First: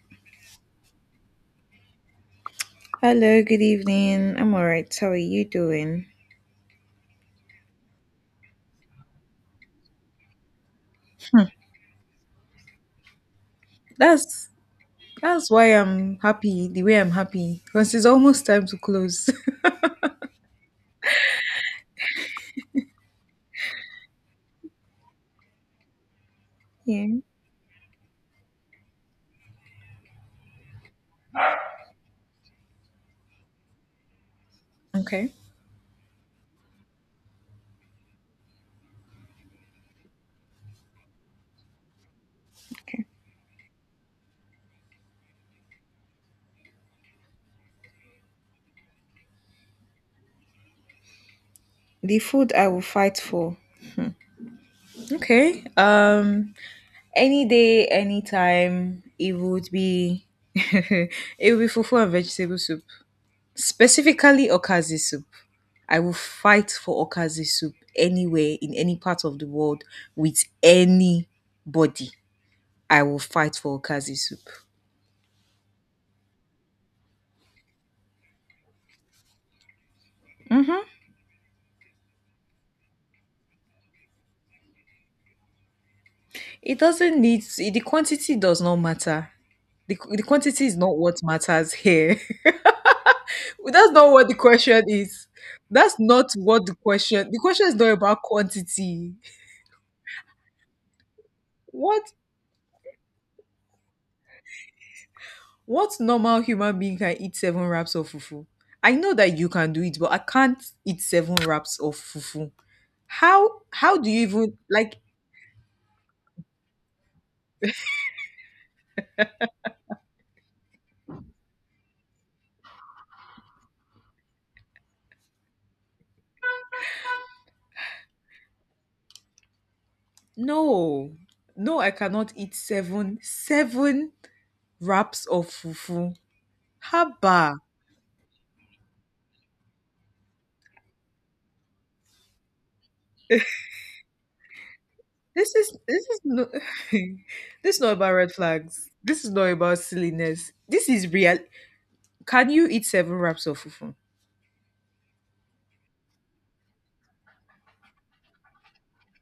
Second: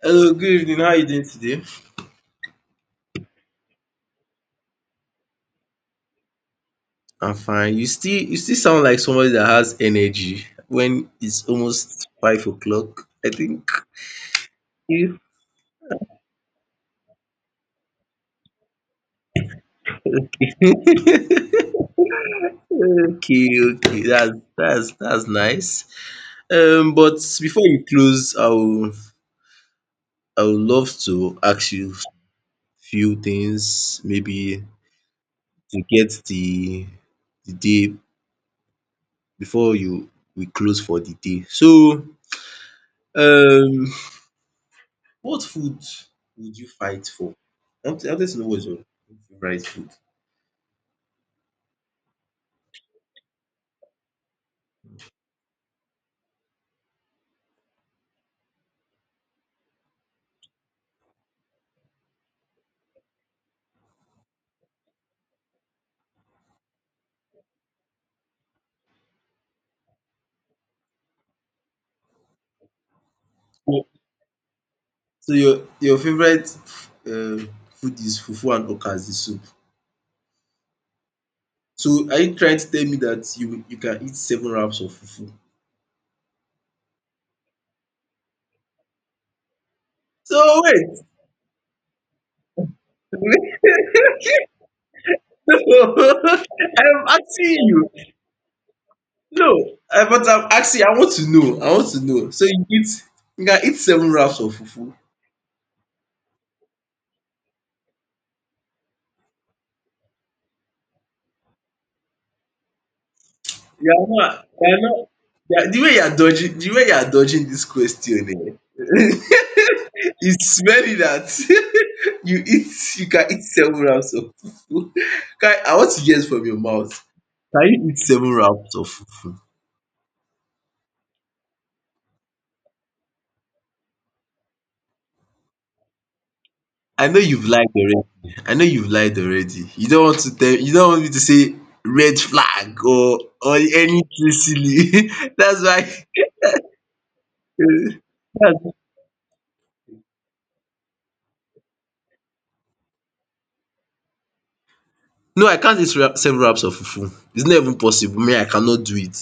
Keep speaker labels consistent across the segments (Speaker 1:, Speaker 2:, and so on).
Speaker 1: Hello, good evening. How are you doing today?
Speaker 2: Hello, good evening. I'm all right. How are you doing?
Speaker 1: I'm fine. You still sound like somebody that has energy when it's
Speaker 2: Hmm,
Speaker 1: almost 5 o'clock, I think.
Speaker 2: That's
Speaker 1: You-
Speaker 2: that's why I'm happy the way I'm happy because it's almost time to close.
Speaker 1: okay, okay. That's nice. Um,
Speaker 2: Yeah.
Speaker 1: but before you close, I would love to ask you few things, maybe
Speaker 2: Okay.
Speaker 1: to get the day before you we close for the day. So
Speaker 2: Okay.
Speaker 1: um what food would you fight for? I wanted to know what is your favorite food.
Speaker 2: The food I will fight for. Okay. Any day, anytime, it would be. It would be fufu and vegetable soup, specifically okazi soup. I will fight for okazi soup anywhere in any part of the world with anybody. I will fight for
Speaker 1: Oh.
Speaker 2: okazi soup.
Speaker 1: So your favorite um food is fufu and okazi soup.
Speaker 2: Mm-hmm.
Speaker 1: So are you trying to tell me that you can eat seven wraps of fufu?
Speaker 2: It doesn't need the quantity does not matter. The
Speaker 1: So
Speaker 2: quantity is not
Speaker 1: wait,
Speaker 2: what matters here.
Speaker 1: wait
Speaker 2: That's not what the question is. That's not what the
Speaker 1: I'm
Speaker 2: question. The
Speaker 1: asking
Speaker 2: question is not
Speaker 1: you.
Speaker 2: about quantity.
Speaker 1: No, I but I'm asking, I want to know, I want to
Speaker 2: What
Speaker 1: know. So you can eat seven wraps of fufu?
Speaker 2: what normal human being can eat seven wraps of fufu? I know that you can do it, but I can't eat seven wraps of fufu. How
Speaker 1: You
Speaker 2: how
Speaker 1: are
Speaker 2: do you
Speaker 1: not
Speaker 2: even
Speaker 1: you are
Speaker 2: like
Speaker 1: not you are the way you are dodging, the way you are dodging this question, eh? It's very that you eat you can eat seven rounds of fufu. Can I want to hear it from your mouth. Can you eat seven rounds of fufu?
Speaker 2: no, no, I cannot eat seven wraps of fufu.
Speaker 1: I know you've
Speaker 2: Haba.
Speaker 1: lied already. I know you've lied already. You don't want me to say red flag or anything silly.
Speaker 2: This
Speaker 1: That's
Speaker 2: is
Speaker 1: why.
Speaker 2: this is no. This is not about red flags. This is not about silliness. This is real. Can you eat seven wraps of fufu?
Speaker 1: No, I can't eat several wraps of fufu, it's not even possible. Me, I cannot do it.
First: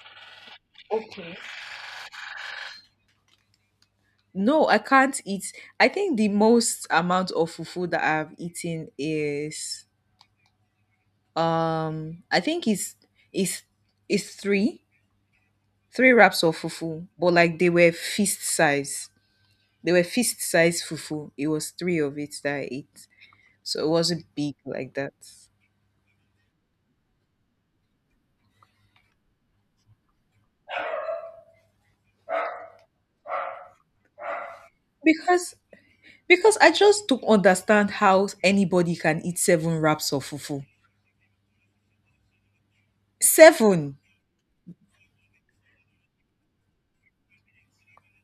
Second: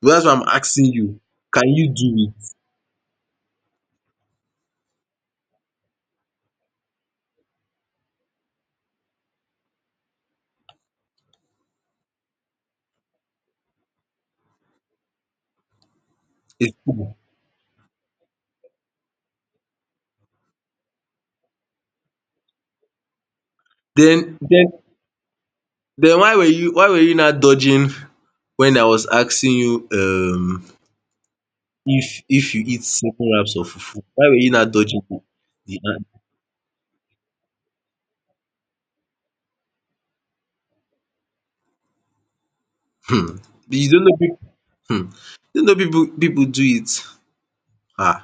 Speaker 1: But that's why I'm asking you, can you do
Speaker 2: No, I can't eat. I think the most amount of fufu that I've eaten is, I think it's, is is three wraps of
Speaker 1: it?
Speaker 2: fufu, but like they were fist size. They were fist size fufu. It was three of it that I ate, so it wasn't
Speaker 1: Den
Speaker 2: big
Speaker 1: den
Speaker 2: like that
Speaker 1: why were you, why were you now dodging wen I was asking you, if you eat several wraps of fufu, why were you now dodging
Speaker 2: because
Speaker 1: the
Speaker 2: because I just don't understand how anybody can eat seven wraps of fufu.
Speaker 1: um you
Speaker 2: Seven!
Speaker 1: don't know, um you don't know, people do it, um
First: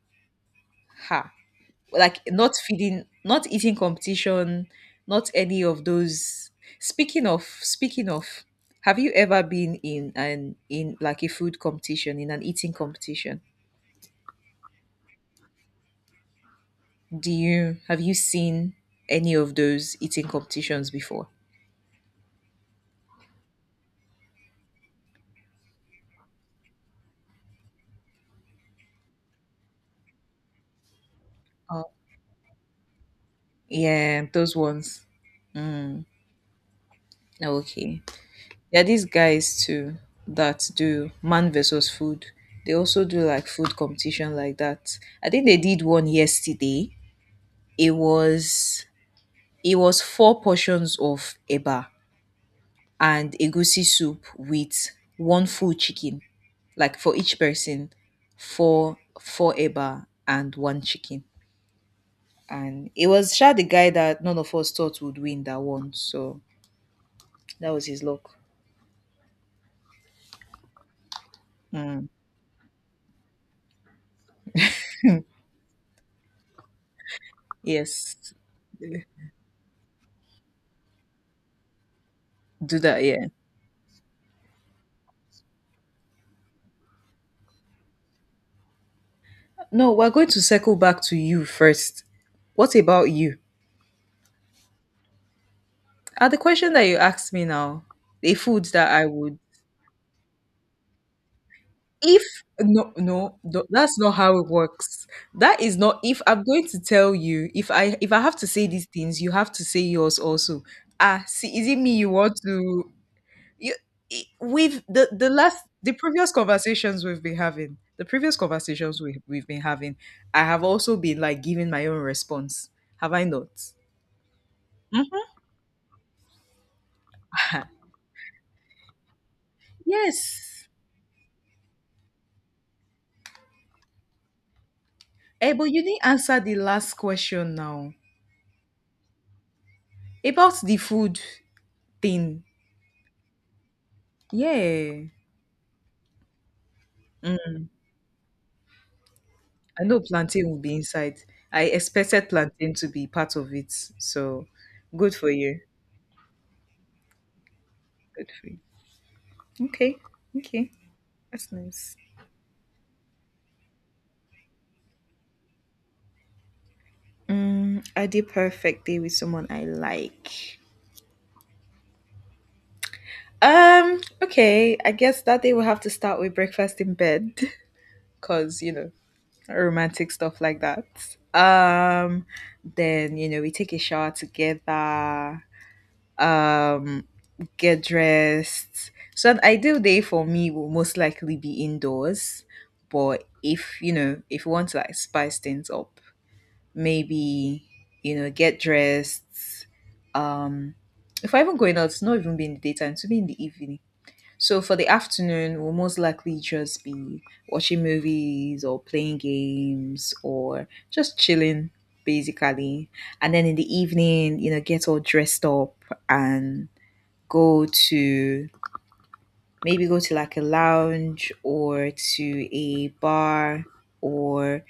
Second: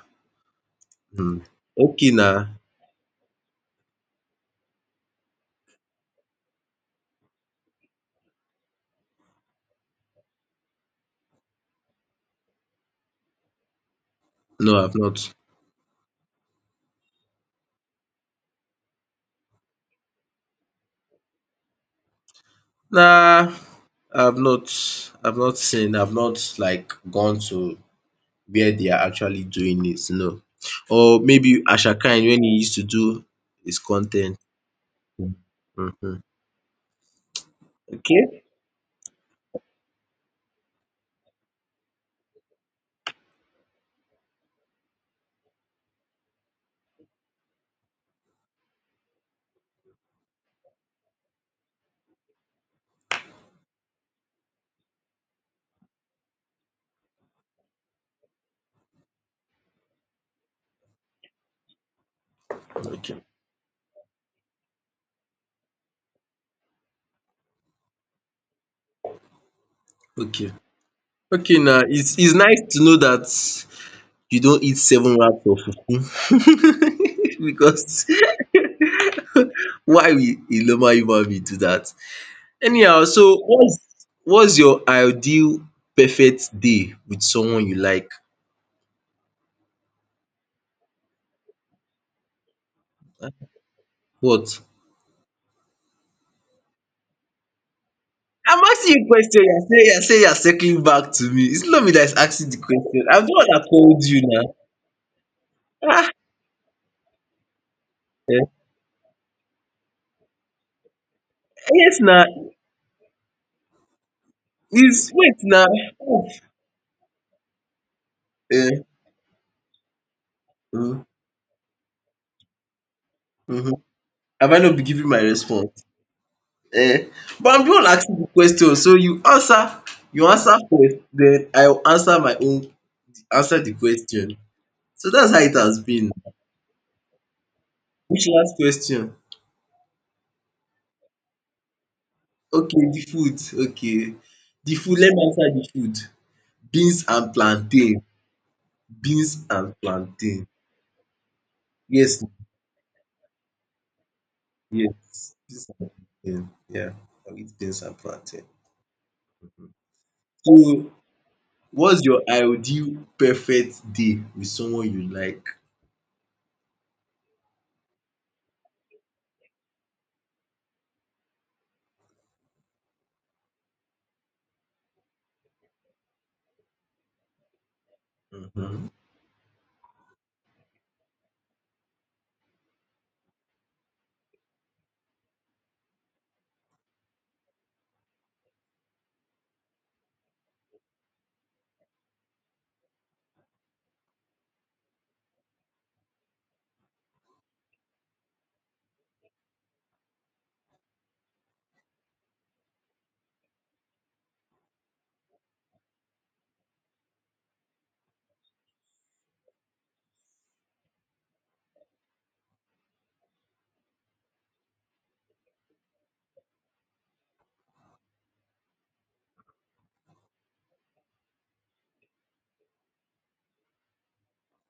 Speaker 2: Ha!
Speaker 1: okay
Speaker 2: Like
Speaker 1: na.
Speaker 2: not feeding, not eating competition, not any of those. Speaking of, have you ever been in an in like, a food competition, in an eating competition?
Speaker 1: No, I have not.
Speaker 2: Do you Have you seen any of those eating competitions before?
Speaker 1: Nah, I've not. I've not seen. I've not like gone to where they are actually doing it. No, or maybe
Speaker 2: Oh,
Speaker 1: Ashakine when he used to do his
Speaker 2: yeah,
Speaker 1: content.
Speaker 2: those ones. Mm,
Speaker 1: Mm-hmm.
Speaker 2: okay.
Speaker 1: Okay.
Speaker 2: There are these guys too that do man versus food. They also do like food competition like that. I think they did one yesterday. It was it was four portions of eba and egusi soup with one full chicken, like for each person, four eba and one chicken. And it
Speaker 1: Okay.
Speaker 2: was sure the guy that none of us thought would win that one. So that was his luck.
Speaker 1: Okay. Okay. Now
Speaker 2: Mm.
Speaker 1: it's nice to know that you don't eat seven wraps of fufu because
Speaker 2: Yes,
Speaker 1: why will a normal human being do that?
Speaker 2: do that.
Speaker 1: Anyhow,
Speaker 2: Yeah.
Speaker 1: so what's your ideal perfect day with someone you like?
Speaker 2: No, we're going to circle back to you first. What about you?
Speaker 1: What?
Speaker 2: The question that you asked me now, a
Speaker 1: I'm
Speaker 2: food that
Speaker 1: asking
Speaker 2: I
Speaker 1: you a
Speaker 2: would,
Speaker 1: question. You're saying you're circling back to me. It's not me that is
Speaker 2: if
Speaker 1: asking the
Speaker 2: no,
Speaker 1: question. I'm the
Speaker 2: no,
Speaker 1: one
Speaker 2: no,
Speaker 1: that
Speaker 2: that's
Speaker 1: called
Speaker 2: not
Speaker 1: you
Speaker 2: how it
Speaker 1: now.
Speaker 2: works. That is not.
Speaker 1: Ah,
Speaker 2: If I'm going to tell you, if I have to
Speaker 1: eh,
Speaker 2: say these things, you have to say yours also. Ah, see, is it me
Speaker 1: yes
Speaker 2: you
Speaker 1: now.
Speaker 2: want to? You, I- we've
Speaker 1: It's
Speaker 2: the
Speaker 1: wait
Speaker 2: last
Speaker 1: now.
Speaker 2: the previous conversations we've been having, the previous
Speaker 1: Eh,
Speaker 2: conversations we we've been having, I have also
Speaker 1: mm,
Speaker 2: been like giving my own response. Have I not?
Speaker 1: mhm. Have I not been giving my
Speaker 2: Mhm.
Speaker 1: response? Eh, but I'm the one asking the question. So you answer. You answer
Speaker 2: Yes.
Speaker 1: first. Then I will answer my own. Answer the question. So that's how
Speaker 2: Eh,
Speaker 1: it
Speaker 2: but
Speaker 1: has
Speaker 2: you didn't
Speaker 1: been.
Speaker 2: answer the last question now
Speaker 1: Which last question?
Speaker 2: about the food thing.
Speaker 1: Okay, the food. Okay, the food.
Speaker 2: Yeah.
Speaker 1: Let me answer the food. Beans and plantain. Beans and
Speaker 2: I know plantain
Speaker 1: plantain.
Speaker 2: will be inside. I
Speaker 1: Yes,
Speaker 2: expected plantain to be part of it. So good for
Speaker 1: yes.
Speaker 2: you.
Speaker 1: Beans and plantain. Yeah, I'll eat beans and
Speaker 2: Good
Speaker 1: plantain.
Speaker 2: for you. Okay. Okay.
Speaker 1: So,
Speaker 2: That's nice.
Speaker 1: what's your ideal perfect day with someone you like?
Speaker 2: Mm, I did perfect day with someone I like. Okay, I guess that day will have to start with breakfast in bed. Cause, you know,
Speaker 1: Mhm.
Speaker 2: romantic stuff like that. Um, then we take a shower together, um, get dressed. So an ideal day for me will most likely be indoors, but if you want to, like, spice things up, maybe get dressed. Um, if I even going out, it's not even be in the daytime, to be in the evening. So for the afternoon, we'll most likely just be watching movies or playing games or just chilling, basically. And then in the evening, get all dressed up and go to maybe go to, like, a lounge or to a bar or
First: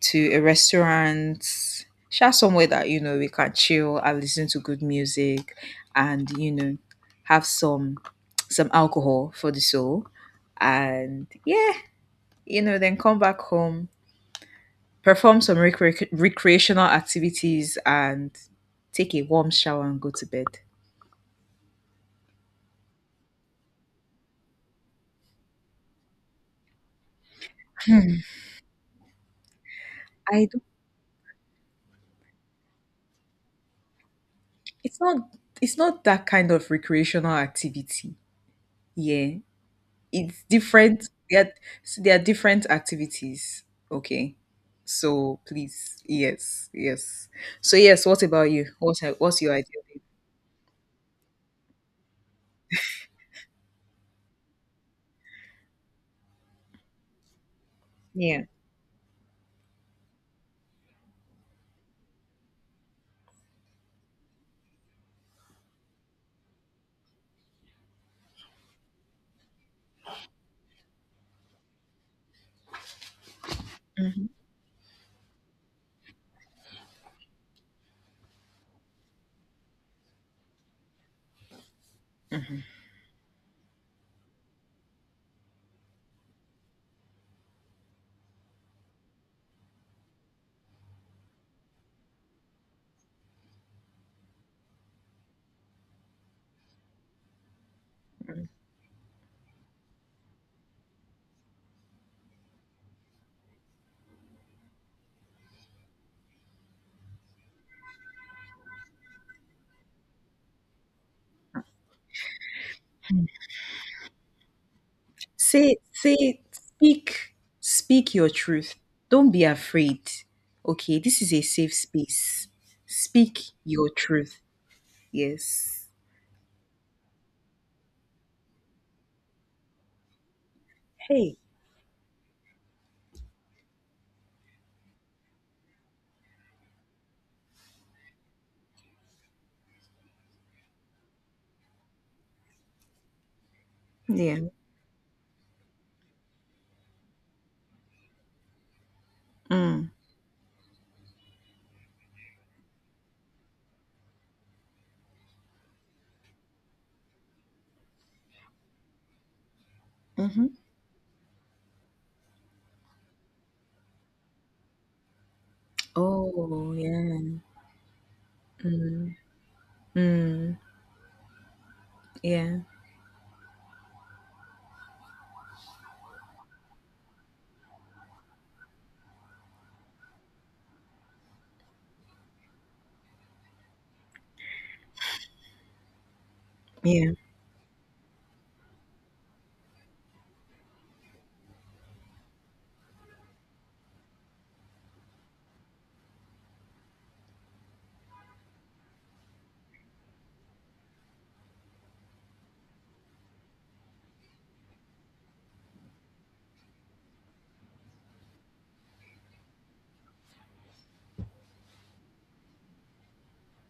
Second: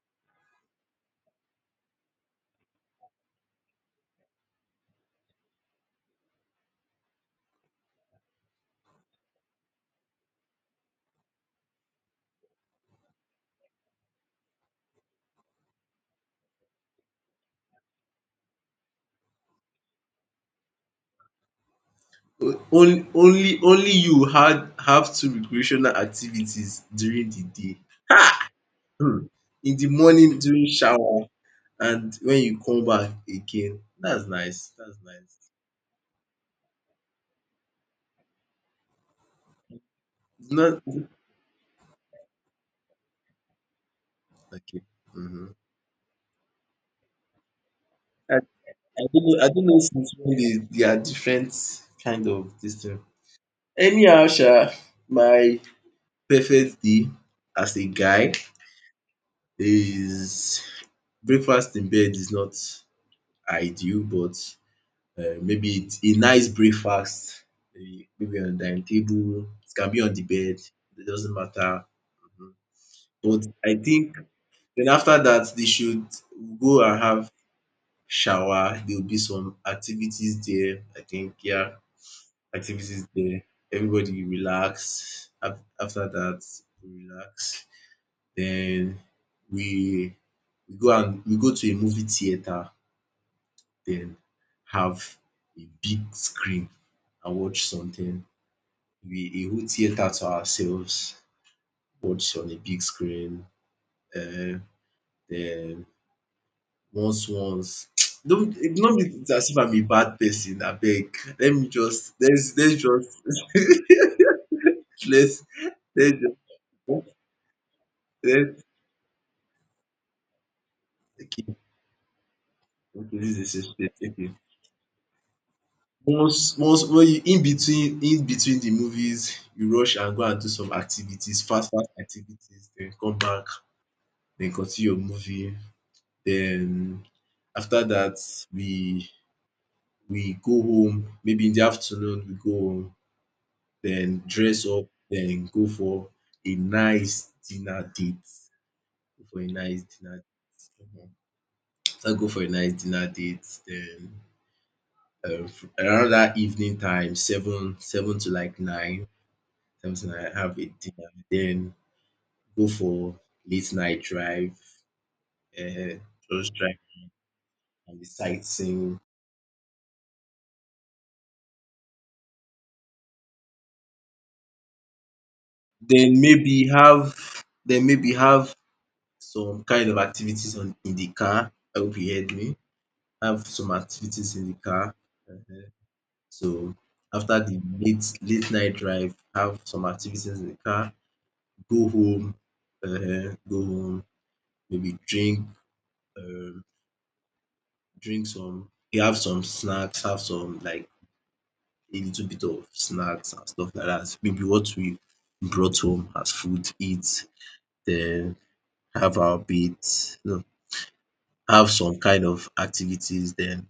Speaker 2: to a restaurant, share somewhere that we can chill and listen to good music, and have some alcohol for the soul, and yeah, then come back home, perform some recreational activities, and take a warm shower and go to bed.
Speaker 1: O- Only, only you had have two recreational activities during the day.
Speaker 2: Hmm.
Speaker 1: Hmm. In the morning
Speaker 2: I don't,
Speaker 1: during shower and when you come back again. That's nice.
Speaker 2: it's
Speaker 1: That's
Speaker 2: not
Speaker 1: nice.
Speaker 2: it's not that kind of recreational activity. Yeah, it's
Speaker 1: It's not
Speaker 2: different there, so there are different activities. Okay,
Speaker 1: okay.
Speaker 2: so
Speaker 1: Mm-hmm.
Speaker 2: please, yes, yes, so yes, what about you? what's
Speaker 1: I don't know
Speaker 2: what's
Speaker 1: I
Speaker 2: your
Speaker 1: don't know
Speaker 2: idea?
Speaker 1: since wen dey they are different kind of dis thing. Anyhow sha, my perfect day as a guy
Speaker 2: Yeah.
Speaker 1: is breakfast in bed is not ideal, but maybe it's a nice breakfast, maybe on the dining table, it can be on the bed, it doesn't matter, um but I think
Speaker 2: Mhm.
Speaker 1: then after that they should go and have shower, there will be some activities there, I think. Yeah,
Speaker 2: Mhm.
Speaker 1: activities there. Everybody relax. Af- After that, we relax. Then we we go to a movie theater. Then have a big screen and watch something.
Speaker 2: Mhm.
Speaker 1: We a whole theater to ourselves. Watch on a big screen. Um, then once don't it me be as if I'm a bad person abeg. Let me just let's just let's
Speaker 2: Say,
Speaker 1: let's
Speaker 2: say,
Speaker 1: just
Speaker 2: speak, speak your
Speaker 1: let's
Speaker 2: truth. Don't be afraid. Okay, this is a
Speaker 1: okay,
Speaker 2: safe space.
Speaker 1: okay,
Speaker 2: Speak
Speaker 1: this is a
Speaker 2: your
Speaker 1: suspect, okay.
Speaker 2: truth. Yes.
Speaker 1: Once when you in between the movies, you rush and go and do some
Speaker 2: Hey.
Speaker 1: activities, fast activities, then come back, then continue your movie. Then after that we we go home, maybe in the afternoon we go home, then
Speaker 2: Yeah.
Speaker 1: dress up, then go for a nice dinner date. Go for a nice
Speaker 2: Mm.
Speaker 1: dinner. Mhm. After go for a nice dinner date, then f- around that evening time, seven to nine,
Speaker 2: Hmm.
Speaker 1: have a dinner, then go for late night drive, uh, just
Speaker 2: Oh,
Speaker 1: drive
Speaker 2: yeah.
Speaker 1: and be sightseeing.
Speaker 2: Mm. Mm. Yeah,
Speaker 1: Then maybe have then maybe have some kind of activities on in the car. I hope you heard me. Have some activities in the car. uh So
Speaker 2: yeah.
Speaker 1: after the late night drive, have some activities in the car. Go home. Go home. Maybe drink. um Drink some, you have some snacks, have some like a little bit of snacks and stuff like that. Maybe what we brought home as food, eat, then have our bath, no, have some kind of activities, then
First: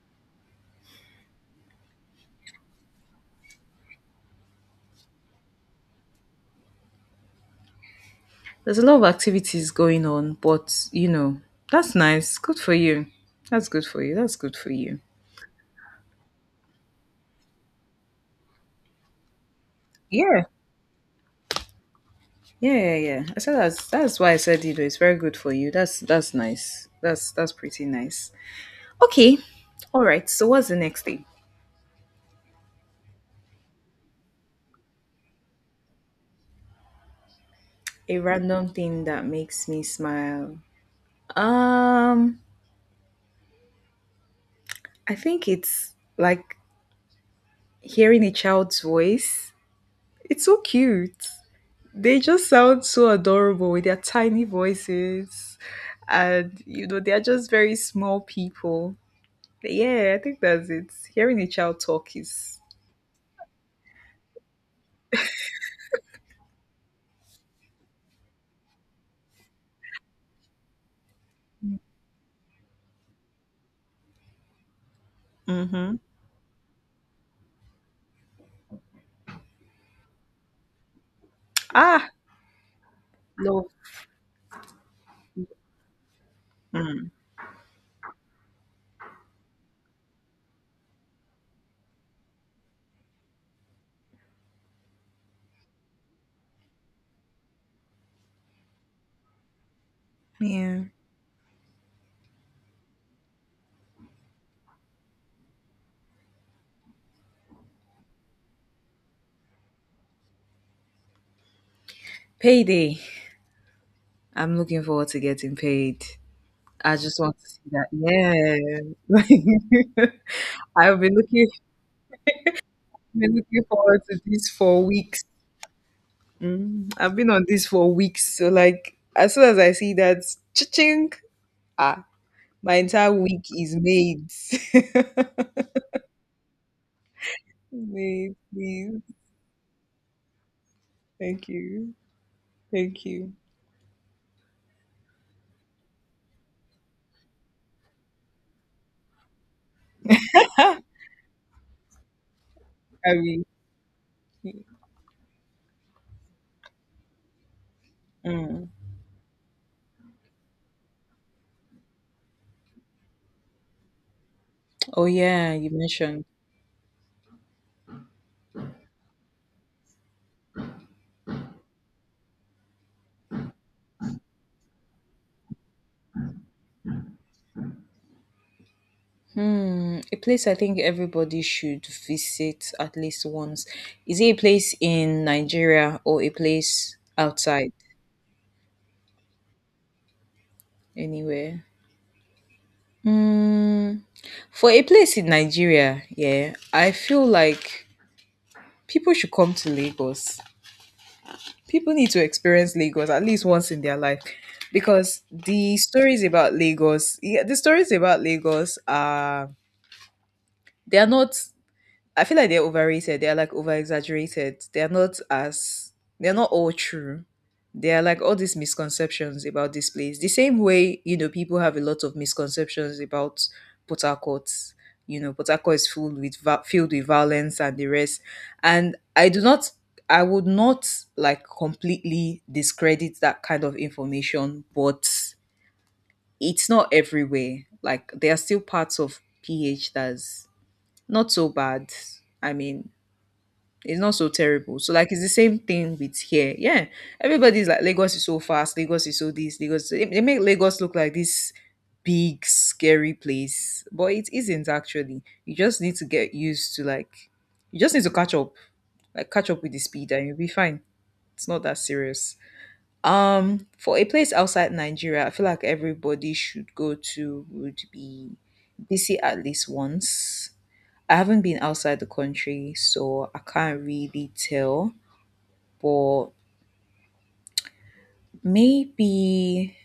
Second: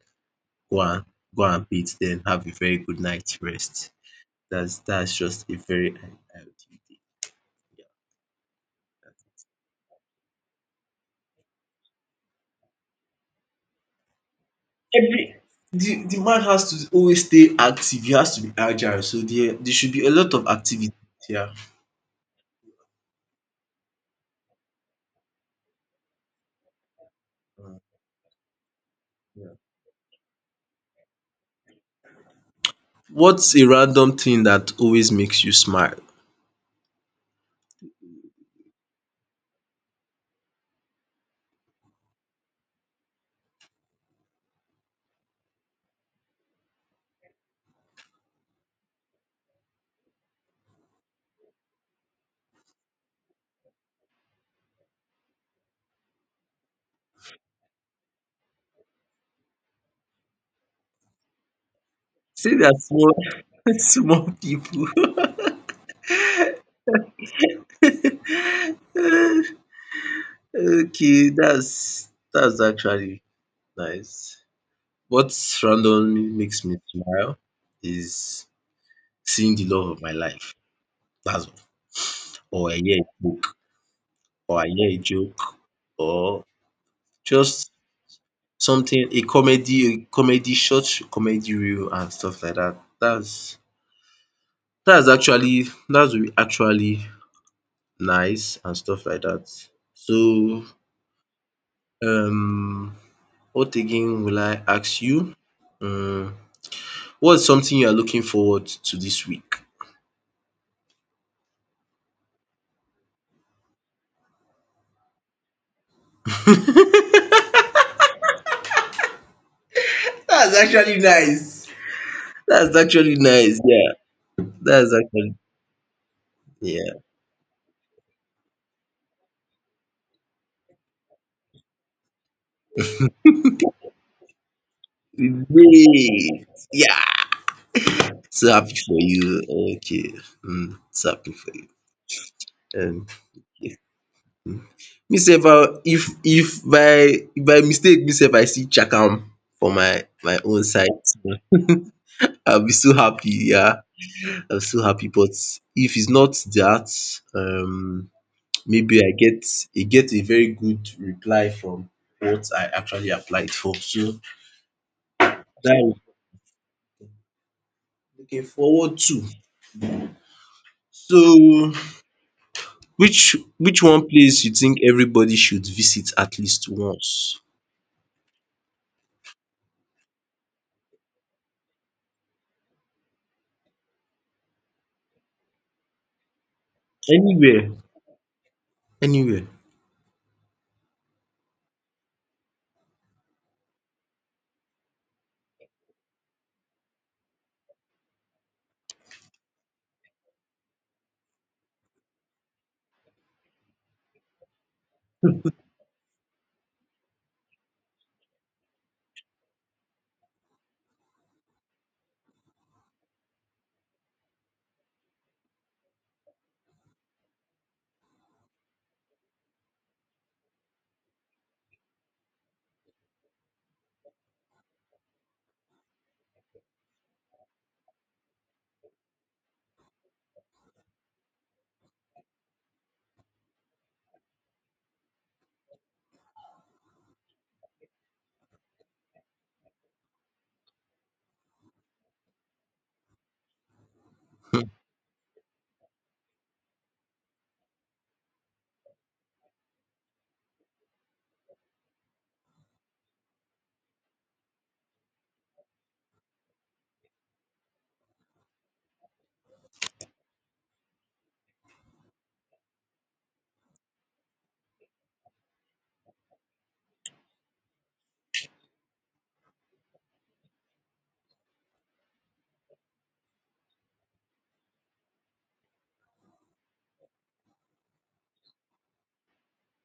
Speaker 1: go and go and bath, then have a very good night rest. That's just a very ideal day. Yeah,
Speaker 2: There's a lot of
Speaker 1: that's
Speaker 2: activities going on, but that's nice. Good for you. That's good for you. That's good for you.
Speaker 1: maybe the man has to always stay active, he has to be agile, so there should be a lot
Speaker 2: Yeah.
Speaker 1: of activity, activities.
Speaker 2: Yeah, yeah, yeah. I said that's why I said it's very good for you. That's nice. That's pretty nice. Okay.
Speaker 1: Yeah.
Speaker 2: All right. So what's the next thing?
Speaker 1: What's a random thing that always makes you smile?
Speaker 2: A random thing that makes me smile. Um, I think it's like hearing a child's voice. It's so cute. They just sound so adorable with their tiny voices, and they are just very small people. Yeah, I think that's it. Hearing a child talk
Speaker 1: See
Speaker 2: is.
Speaker 1: that small small people. Okay, that's actually nice. What
Speaker 2: Mm-hmm.
Speaker 1: randomly makes me smile is seeing the love of my life. That's
Speaker 2: Ah,
Speaker 1: all. Or I hear a joke,
Speaker 2: love.
Speaker 1: or I hear a joke, or just something, a comedy short comedy reel and stuff like that. That's actually nice and stuff like that. So,
Speaker 2: Yeah,
Speaker 1: um, what again will I ask you? Um, what's something you are looking forward to this week?
Speaker 2: payday. I'm looking forward to getting paid. I just want to see that. Yeah,
Speaker 1: That's
Speaker 2: I've
Speaker 1: actually nice. That's actually
Speaker 2: been
Speaker 1: nice.
Speaker 2: looking forward
Speaker 1: Yeah,
Speaker 2: to this for
Speaker 1: that's
Speaker 2: weeks.
Speaker 1: actually, yeah.
Speaker 2: Mm, I've been on this for weeks. So like as soon as I see that, cha-ching. Ah. My entire week is made.
Speaker 1: Great. Yeah,
Speaker 2: Made,
Speaker 1: so happy for
Speaker 2: please.
Speaker 1: you. Okay, mm, so happy
Speaker 2: Thank
Speaker 1: for you.
Speaker 2: you. Thank
Speaker 1: Um,
Speaker 2: you.
Speaker 1: yeah. Me sef, if by by mistake me sef I see Chakam for my own
Speaker 2: I
Speaker 1: site, I'll be so happy.
Speaker 2: mean,
Speaker 1: Yeah. I'm still happy. But if it's not that, um,
Speaker 2: mm.
Speaker 1: maybe I get a very good reply from what I actually applied for. So
Speaker 2: Oh, yeah, you
Speaker 1: that I'm
Speaker 2: mentioned.
Speaker 1: looking forward to. So which one place you think everybody should visit at least once?
Speaker 2: Hmm, a place I think everybody should visit at least once. Is it a place in Nigeria or a place
Speaker 1: Anywhere.
Speaker 2: outside?
Speaker 1: Anywhere.
Speaker 2: Anywhere? Hmm. For a place in Nigeria, yeah, I feel like people should come to Lagos. People need to experience Lagos at least once in their life, because the stories about Lagos, yeah, the stories about Lagos are, they are not, I feel like they're overrated. They're like over exaggerated. They're not all true. There are like all these misconceptions about this place. The same way, people have a lot of misconceptions about Port Harcourt. Port Harcourt is filled with filled with violence and the rest. And I would not, like, completely discredit that kind of information, but it's not everywhere. Like there are still parts of PH that's not so bad. I mean, it's not so terrible. So like it's the same thing with here. Yeah. Everybody's like Lagos is so fast, Lagos is so this, Lagos, they make Lagos look like this big scary place. But it isn't actually. You just need to get used to, like, you just need to catch up. Like, catch up with the speed and you'll be fine. It's not that serious. For a place outside Nigeria, I feel like everybody should go to, would be DC at least once. I haven't been outside the country, so I can't really tell. But maybe,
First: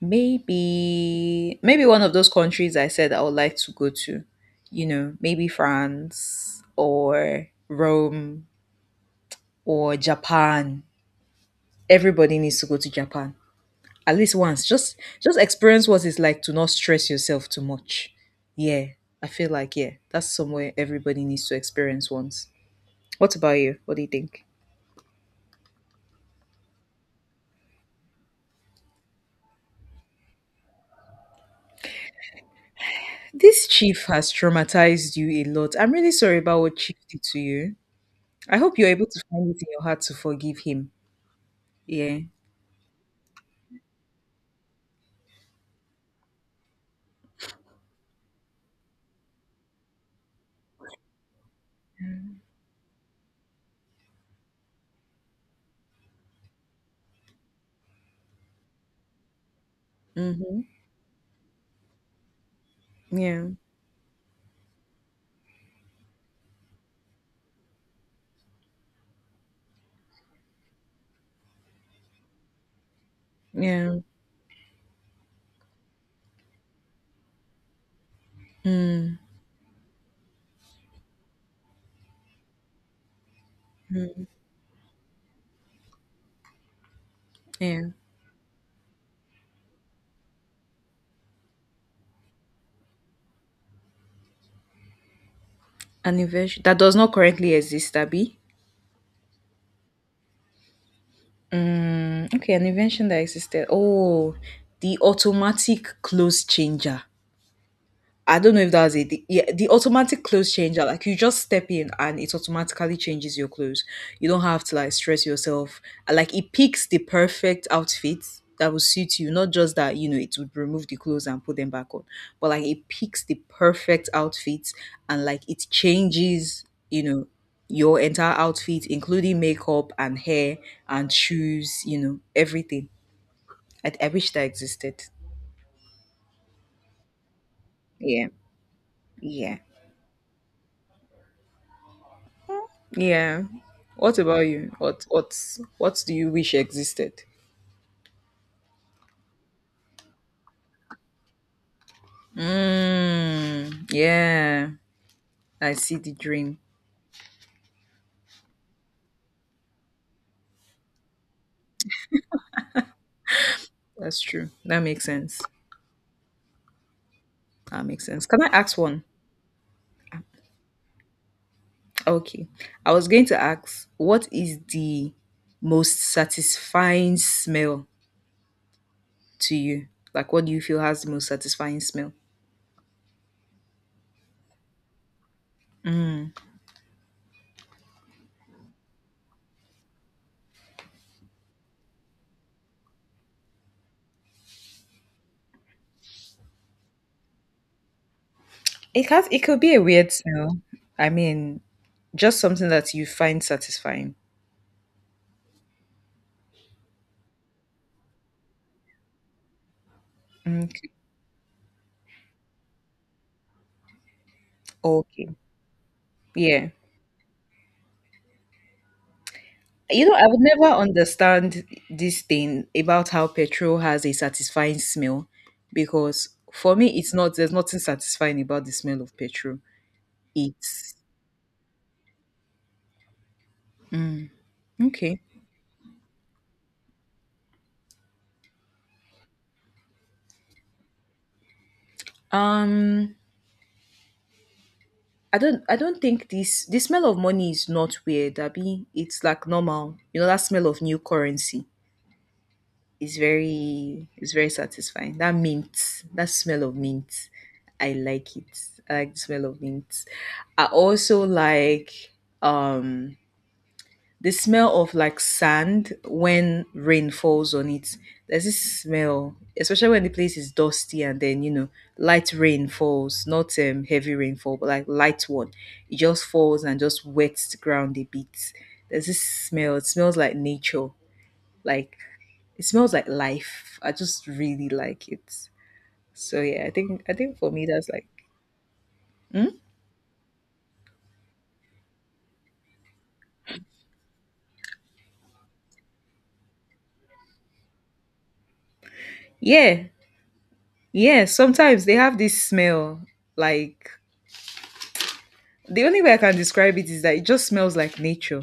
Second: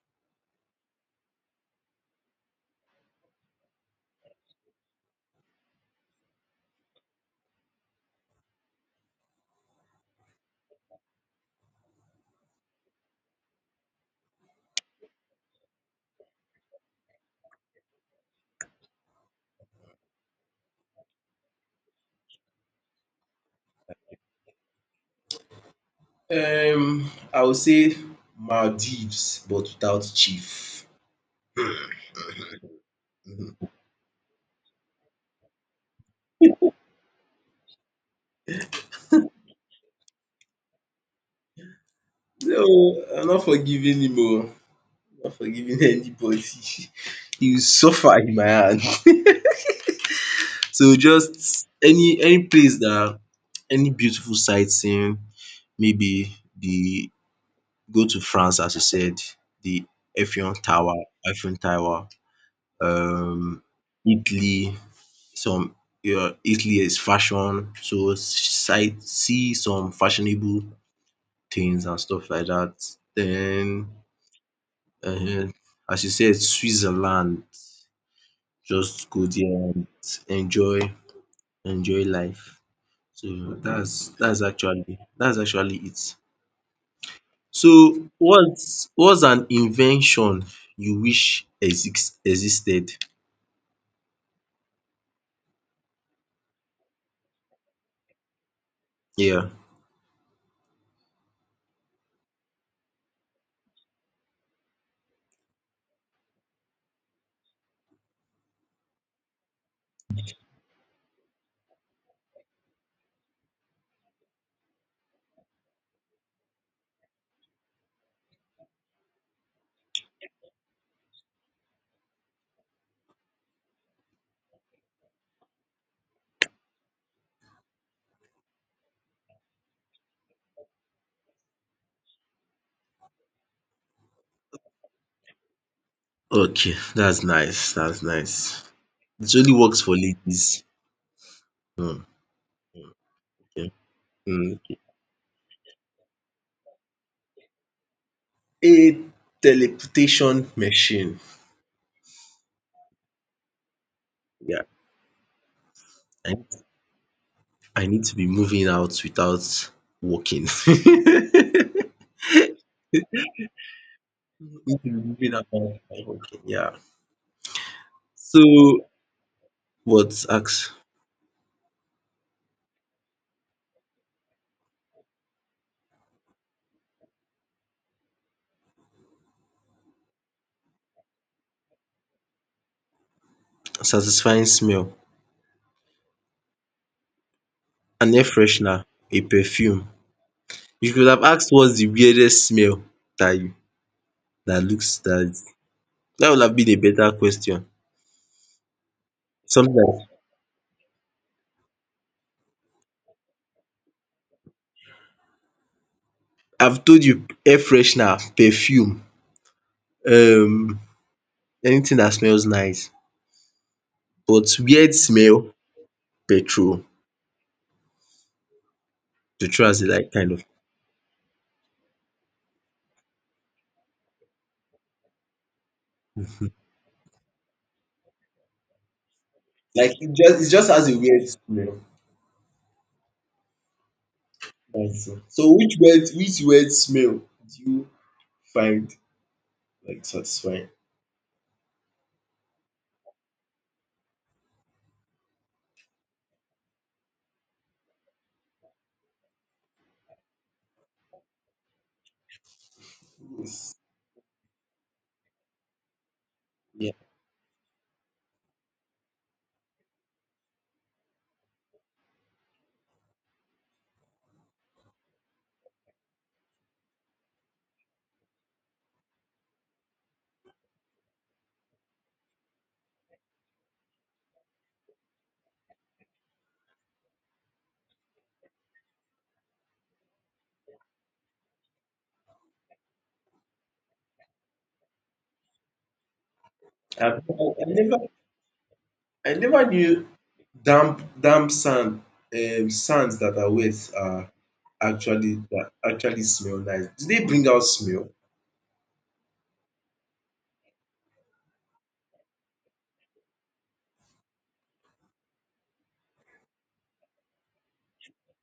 Speaker 2: maybe one of those countries I said I would like to go to, maybe France or Rome or Japan. Everybody needs to go to Japan at least once. Just experience what it's like to not stress yourself too much. Yeah, I feel like yeah, that's somewhere everybody needs to experience once. What about you? What do you think?
Speaker 1: I would say Maldives, but without chief.
Speaker 2: This chief has traumatized you a lot. I'm really sorry about what chief did to you. I hope you're able to find it in your heart to forgive him. Yeah.
Speaker 1: No, I'm not forgiving him oh. I'm not forgiving anybody. He will suffer in my hand. So just any place that, any beautiful sightseeing, maybe the go to France as you said, the
Speaker 2: Mm-hmm.
Speaker 1: Eiffel Tower,
Speaker 2: Yeah.
Speaker 1: um Italy, some, yeah, Italy is fashion, so sight see some fashionable things and stuff like that. Then
Speaker 2: Yeah.
Speaker 1: um as you said Switzerland, just
Speaker 2: Mm.
Speaker 1: go there and enjoy enjoy life. So that's actually it.
Speaker 2: Yeah.
Speaker 1: So what's an invention you wish existed?
Speaker 2: An invention that does not currently exist, Abby.
Speaker 1: Yeah.
Speaker 2: Mm. Okay, an invention that existed. Oh, the automatic clothes changer. I don't know if that's it. The, yeah, the automatic clothes changer, like you just step in and it automatically changes your clothes. You don't have to like stress yourself. And, like, it picks the perfect outfit that will suit you. Not just that, it would remove the clothes and put them back on, but like it picks the perfect outfit and like it changes, you know, your entire outfit, including makeup and hair and shoes, everything. I wish that existed.
Speaker 1: Okay, that's nice. That's
Speaker 2: Yeah.
Speaker 1: nice. It only
Speaker 2: Yeah.
Speaker 1: works for ladies. Hmm.
Speaker 2: Yeah.
Speaker 1: Okay.
Speaker 2: What about
Speaker 1: Mm.
Speaker 2: you? What do you wish existed?
Speaker 1: A teleportation machine.
Speaker 2: Mm,
Speaker 1: Yeah.
Speaker 2: yeah. I see the
Speaker 1: I,
Speaker 2: dream.
Speaker 1: I need to be moving out without walking.
Speaker 2: That's true. That
Speaker 1: Need to be
Speaker 2: makes
Speaker 1: moving
Speaker 2: sense.
Speaker 1: out without walking. Yeah.
Speaker 2: That makes sense.
Speaker 1: So
Speaker 2: Can I ask one?
Speaker 1: what ask
Speaker 2: Okay. I was going to ask, what is the most satisfying smell to you? Like what do you feel has the most satisfying smell?
Speaker 1: satisfying smell. An air freshener, a perfume. You could have asked what's the weirdest smell that you that that would have been a better question.
Speaker 2: It could be
Speaker 1: Something
Speaker 2: a
Speaker 1: like
Speaker 2: weird smell. I mean, just something that you find satisfying.
Speaker 1: I've told you, air freshener, perfume, um
Speaker 2: Okay.
Speaker 1: anything that smells nice. But weird
Speaker 2: Okay.
Speaker 1: smell,
Speaker 2: Yeah.
Speaker 1: petrol. Petrol has a like
Speaker 2: I
Speaker 1: kind
Speaker 2: would
Speaker 1: of,
Speaker 2: never understand this thing about how petrol has a satisfying smell because for me it's not there's nothing satisfying about the smell of petrol.
Speaker 1: like it just has
Speaker 2: It's
Speaker 1: a weird smell. That's
Speaker 2: okay.
Speaker 1: all. So which weird smell do you find like satisfying?
Speaker 2: Um I don't think this the smell of money is not weird, Abby. It's like normal. You know that smell of new currency is
Speaker 1: Yes.
Speaker 2: very satisfying. That mint, that smell of
Speaker 1: Yeah.
Speaker 2: mint. I like it. I like the smell of mint. I also like um the smell of like sand when rain falls on it. There's this smell, especially when the place is dusty and then you know light rain falls, not heavy rainfall, but like light one. It just falls and just wets the ground a bit. There's this smell. It smells like nature. Like it smells like life. I just really like it. So yeah, I think I
Speaker 1: I've
Speaker 2: think for me
Speaker 1: I've
Speaker 2: that's
Speaker 1: never
Speaker 2: like,
Speaker 1: I
Speaker 2: hmm?
Speaker 1: never knew damp sand, sands that are wet are actually that actually smell nice. Do they bring out smell?
Speaker 2: Yeah, yeah. Sometimes they have this smell like the only way I can describe it is that it just smells like nature.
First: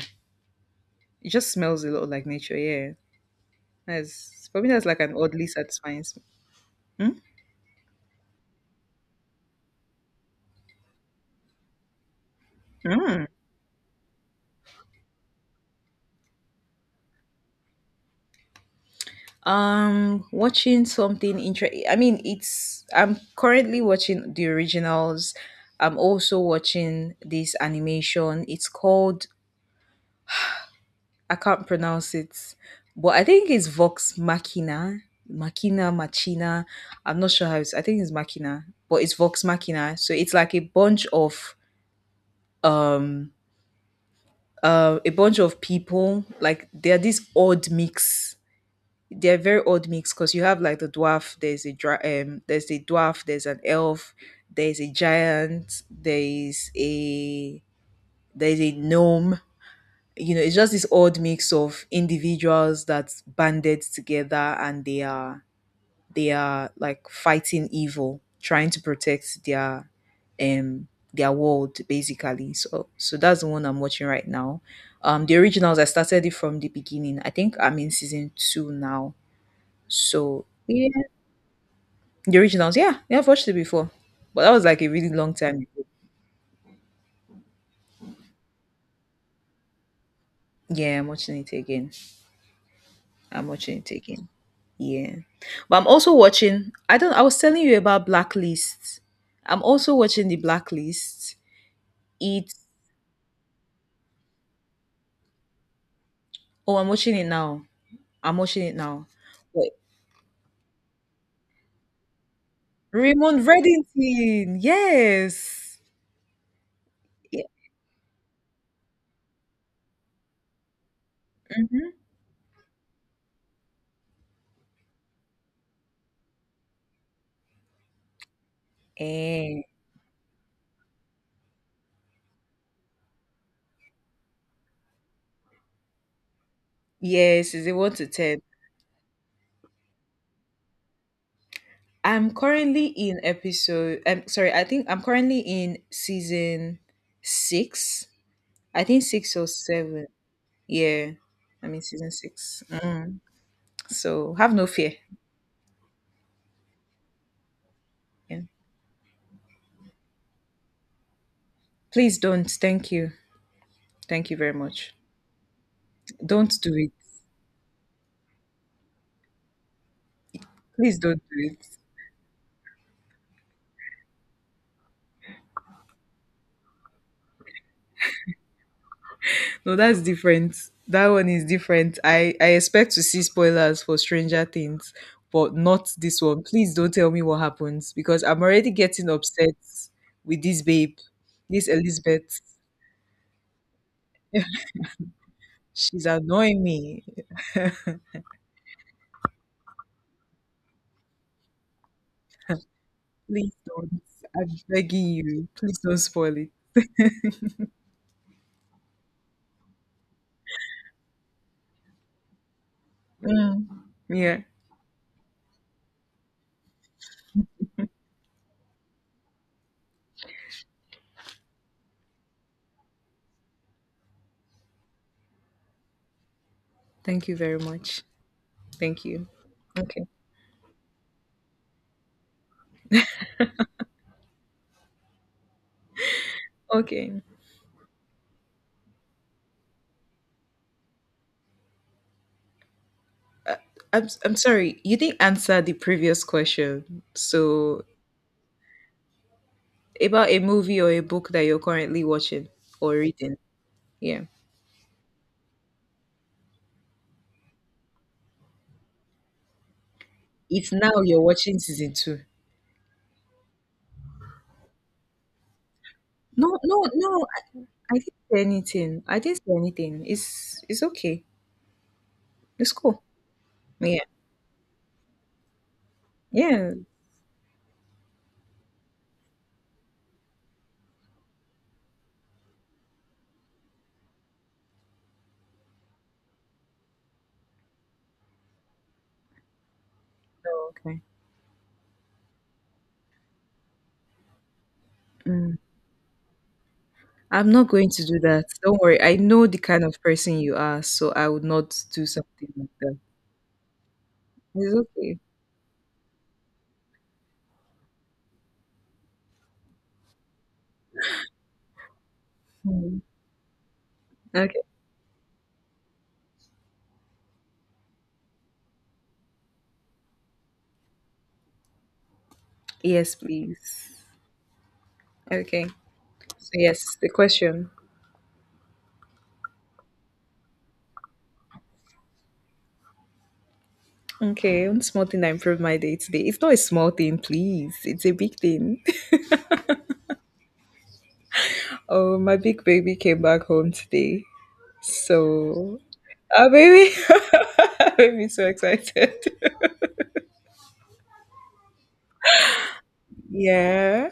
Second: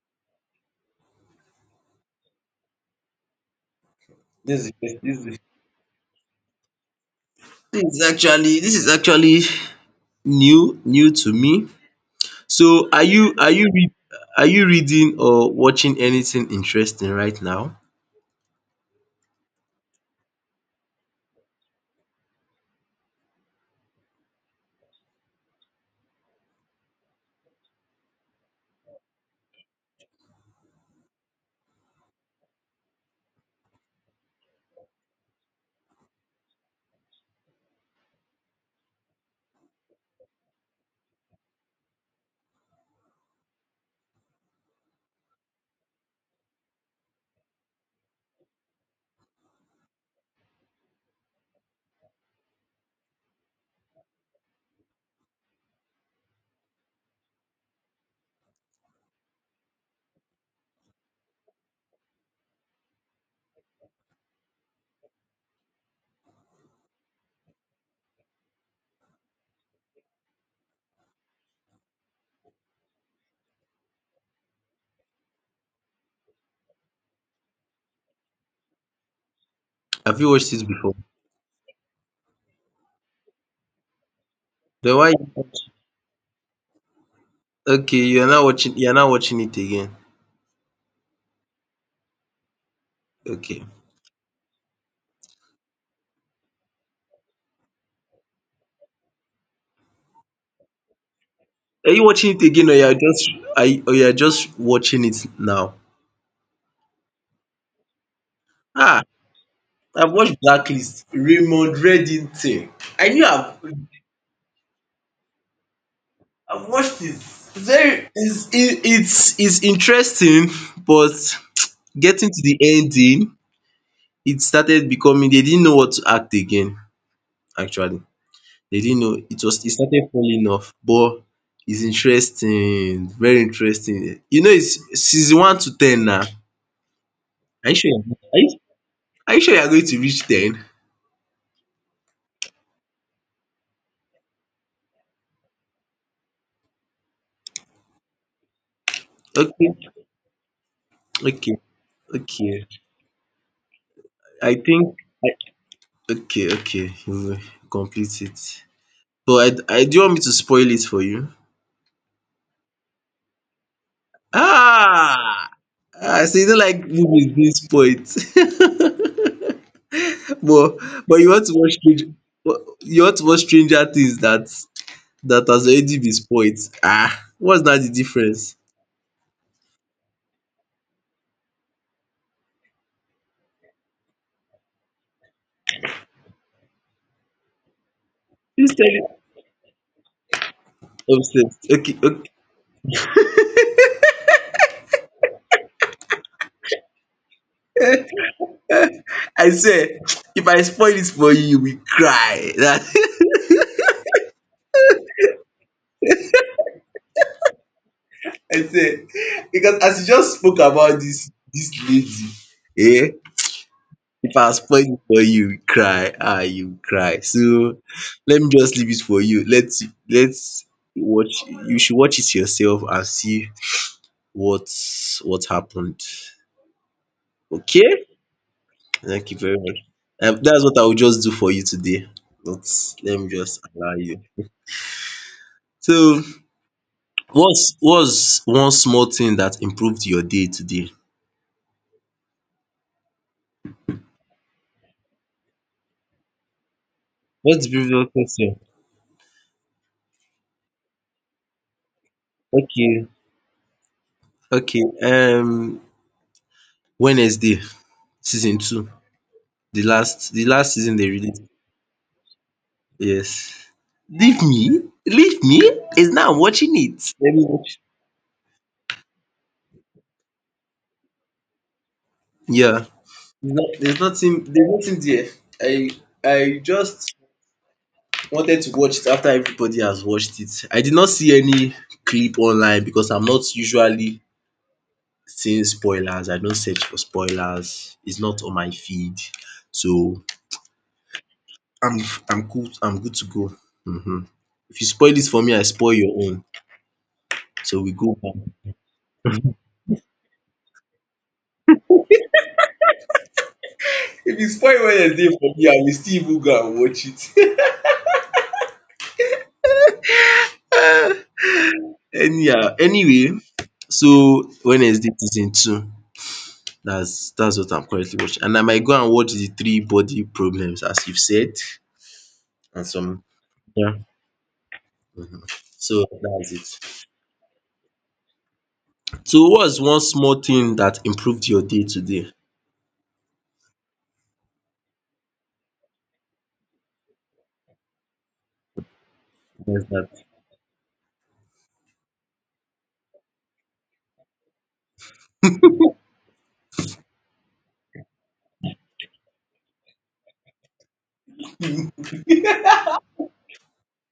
Speaker 2: It just smells a lot like nature. Yeah, that's for
Speaker 1: This
Speaker 2: me.
Speaker 1: is
Speaker 2: That's
Speaker 1: the
Speaker 2: like an
Speaker 1: this is the
Speaker 2: oddly satisfying smell. Hmm?
Speaker 1: This is actually, this is actually new to me. So are you are you reading or watching anything interesting right now?
Speaker 2: Watching something interesting. I mean, it's I'm currently watching The Originals. I'm also watching this animation. It's called, I can't pronounce it, but I think it's Vox Machina, Machina. I'm not sure how it's. I think it's Machina, but it's Vox Machina. So it's like um a bunch of people. Like they are this odd mix. They are very odd mix because you have like the dwarf. There's a there's a dwarf. There's an elf. There's a giant. There's a gnome. You know, it's just this odd mix of individuals that's banded together, and they are like fighting evil, trying to protect their world basically. So that's the one I'm watching right now. The Originals, I started it from the beginning. I think I'm in season two now.
Speaker 1: Have you
Speaker 2: So
Speaker 1: watched it
Speaker 2: yeah.
Speaker 1: before?
Speaker 2: The Originals, yeah, yeah, I've watched it before. But that was like a
Speaker 1: Then
Speaker 2: really
Speaker 1: why?
Speaker 2: long time ago.
Speaker 1: Okay, you are not watching. You are not watching it again.
Speaker 2: Yeah, I'm watching it again. I'm
Speaker 1: Okay.
Speaker 2: watching it again. Yeah. But I'm also watching, I don't I was telling you about Blacklist. I'm also watching the Blacklist.
Speaker 1: Are you watching it
Speaker 2: It
Speaker 1: again or you are just watching it now?
Speaker 2: Oh, I'm watching it now. I'm watching it
Speaker 1: Ah,
Speaker 2: now. Wait,
Speaker 1: I've watched Blacklist, Raymond Reddington. I knew
Speaker 2: Raymond Reddington. Yes.
Speaker 1: I've watched it.
Speaker 2: Yeah.
Speaker 1: Very it's interesting, but
Speaker 2: Hmm.
Speaker 1: getting to the ending, it started becoming, they didn't know what to act again, actually. They didn't know, it
Speaker 2: Eh,
Speaker 1: was, it started falling off, but it's interesting, very interesting. You know it's season one to ten now. Are
Speaker 2: yes, is it
Speaker 1: you sure
Speaker 2: one to
Speaker 1: you're, are
Speaker 2: ten.
Speaker 1: you, are you sure you're going to reach ten?
Speaker 2: I'm currently in episode. I'm sorry. I think I'm currently in season six. I think six or
Speaker 1: Okay,
Speaker 2: seven. Yeah,
Speaker 1: okay,
Speaker 2: I'm in season six.
Speaker 1: okay.
Speaker 2: Mm. So have
Speaker 1: I
Speaker 2: no fear.
Speaker 1: think okay, okay, you complete
Speaker 2: Yeah.
Speaker 1: it. But I do, you want me to spoil it for you?
Speaker 2: Please don't. Thank you. Thank you very much.
Speaker 1: Ah! Ah, so you don't
Speaker 2: Don't do
Speaker 1: like
Speaker 2: it.
Speaker 1: movies this point. But
Speaker 2: Please don't
Speaker 1: you
Speaker 2: do
Speaker 1: want to watch
Speaker 2: it.
Speaker 1: Stranger you want to watch Stranger Things that that has already been spoiled. Ah, what's that the difference?
Speaker 2: No, that's different. That one is different. I expect to see spoilers for Stranger Things, but not this one. Please don't tell me what happens because I'm already
Speaker 1: Instead
Speaker 2: getting upset with this babe, this
Speaker 1: obsessed. Okay,
Speaker 2: Elizabeth. She's annoying me.
Speaker 1: okay. I say, if I spoil it for you, we will cry.
Speaker 2: Please don't. I'm begging you. Please don't spoil it.
Speaker 1: I say because as you just spoke about this lady, eh?
Speaker 2: Mm.
Speaker 1: If
Speaker 2: Yeah.
Speaker 1: I spoil it for you, you cry. Ah, you cry. So let me just leave it for you. Let's watch. You should watch it yourself and see what what happened.
Speaker 2: Thank you very much.
Speaker 1: Okay?
Speaker 2: Thank you.
Speaker 1: Thank you very much.
Speaker 2: Okay.
Speaker 1: That's what I will just do for you today. But let me just allow you. So,
Speaker 2: Okay.
Speaker 1: what's one small thing that improved your day today?
Speaker 2: Uh, I'm sorry. You didn't answer the previous question.
Speaker 1: What's the
Speaker 2: So
Speaker 1: previous question?
Speaker 2: about a movie or a book that you're currently watching or
Speaker 1: Okay.
Speaker 2: reading. Yeah.
Speaker 1: Okay, um, Wednesday season two, the last the
Speaker 2: It's
Speaker 1: last
Speaker 2: now
Speaker 1: season they
Speaker 2: you're
Speaker 1: released.
Speaker 2: watching season two.
Speaker 1: Yes. Leave me? Leave me? It's now I'm
Speaker 2: No,
Speaker 1: watching
Speaker 2: no,
Speaker 1: it.
Speaker 2: no.
Speaker 1: Let me
Speaker 2: I,
Speaker 1: watch.
Speaker 2: I didn't say anything. I didn't say anything. It's okay. It's
Speaker 1: Yeah.
Speaker 2: cool. Yeah.
Speaker 1: There's nothing there. I I
Speaker 2: Yeah.
Speaker 1: just wanted to watch it after everybody has watched it. I did not see any clip online because I'm not usually seeing spoilers. I don't search for spoilers. It's not on my feed. So
Speaker 2: Oh, okay.
Speaker 1: I'm I'm good to go. hmm If you spoil it for me,
Speaker 2: Mm.
Speaker 1: I spoil your own.
Speaker 2: I'm not
Speaker 1: So
Speaker 2: going
Speaker 1: we
Speaker 2: to
Speaker 1: go
Speaker 2: do
Speaker 1: back.
Speaker 2: that. Don't worry. I know the kind of person you are, so I would not do something like that.
Speaker 1: If you
Speaker 2: It's
Speaker 1: spoil
Speaker 2: okay.
Speaker 1: Wednesday for me, I will still even go and watch it.
Speaker 2: Mm.
Speaker 1: Anyway, so
Speaker 2: Okay.
Speaker 1: Wednesday season two. That's what I'm currently watching. And I might go and watch the three body problems as you've said. And
Speaker 2: Yes,
Speaker 1: some yeah.
Speaker 2: please. Okay.
Speaker 1: So
Speaker 2: So
Speaker 1: that's
Speaker 2: yes,
Speaker 1: it.
Speaker 2: the question.
Speaker 1: So what's one small thing that improved your day today?
Speaker 2: Okay, one small thing that improved my day today. It's not a small thing, please. It's a big thing.
Speaker 1: What's that?
Speaker 2: Oh, my big baby came back home today. So, ah, baby, made me so excited. Yeah,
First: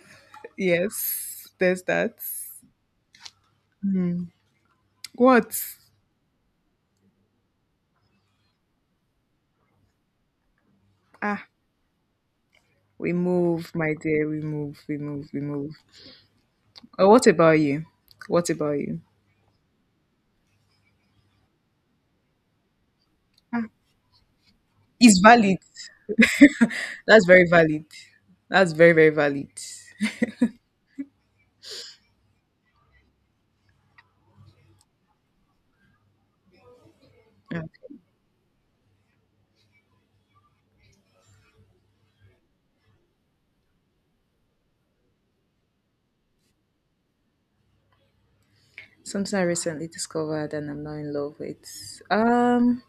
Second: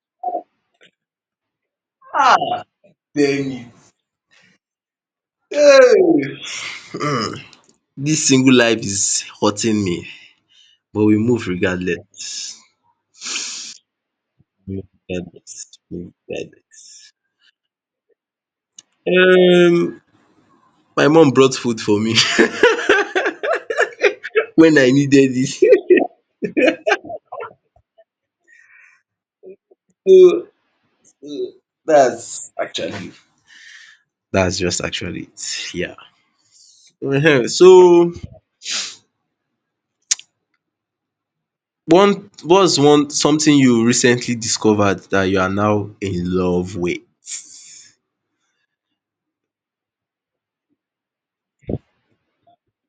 Speaker 2: yes, there's that.
Speaker 1: Ah, damn
Speaker 2: What?
Speaker 1: it. Hey. This single life is hurting me but we
Speaker 2: Ah,
Speaker 1: move regardless.
Speaker 2: we move, my dear. We
Speaker 1: We
Speaker 2: move,
Speaker 1: Move
Speaker 2: we move, we move.
Speaker 1: regardless, we move
Speaker 2: Oh,
Speaker 1: regardless.
Speaker 2: what about you? What about you?
Speaker 1: Um my mom brought food for me
Speaker 2: Ah,
Speaker 1: when I
Speaker 2: it's
Speaker 1: needed
Speaker 2: valid.
Speaker 1: it.
Speaker 2: That's very valid. That's very, very valid.
Speaker 1: So uh, that's actually that's just actually it, yeah. Ehen,
Speaker 2: Yeah.
Speaker 1: so one what's one something you recently discovered that you are now in love with?
Speaker 2: Something I recently discovered and I'm not in love with. Um,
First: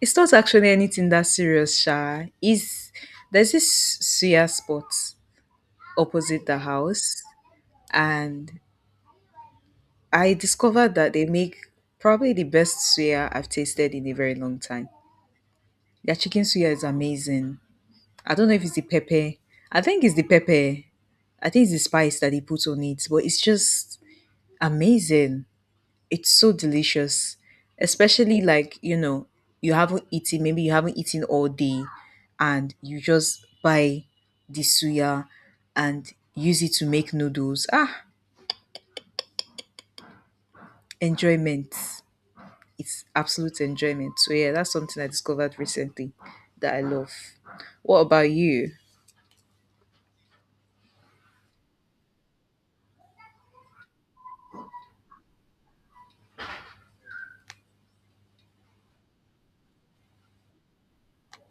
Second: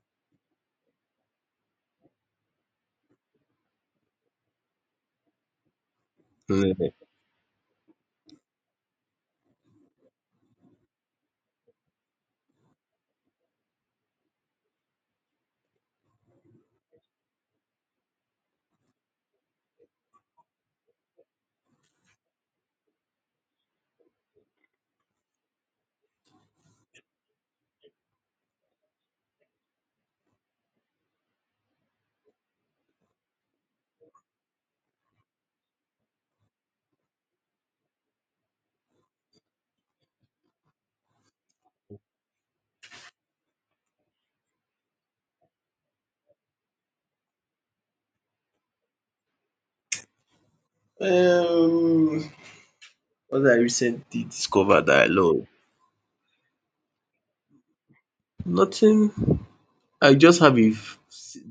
Speaker 2: it's not actually anything that serious, Sha. Is There's this suya spot opposite the
Speaker 1: Mhm.
Speaker 2: house, and I discovered that they make probably the best suya I've tasted in a very long time. Their chicken suya is amazing. I don't know if it's the pepper. I think it's the pepper. I think it's the spice that they put on it, but it's just amazing. It's so delicious, especially like, you know, you haven't eaten, maybe you haven't eaten all day, and you just buy the suya and use it to make noodles. Ah, enjoyment. It's absolute enjoyment. So, yeah, that's something I discovered recently that I love. What about you?
Speaker 1: Um, what I recently discovered that I love? Nothing, I just have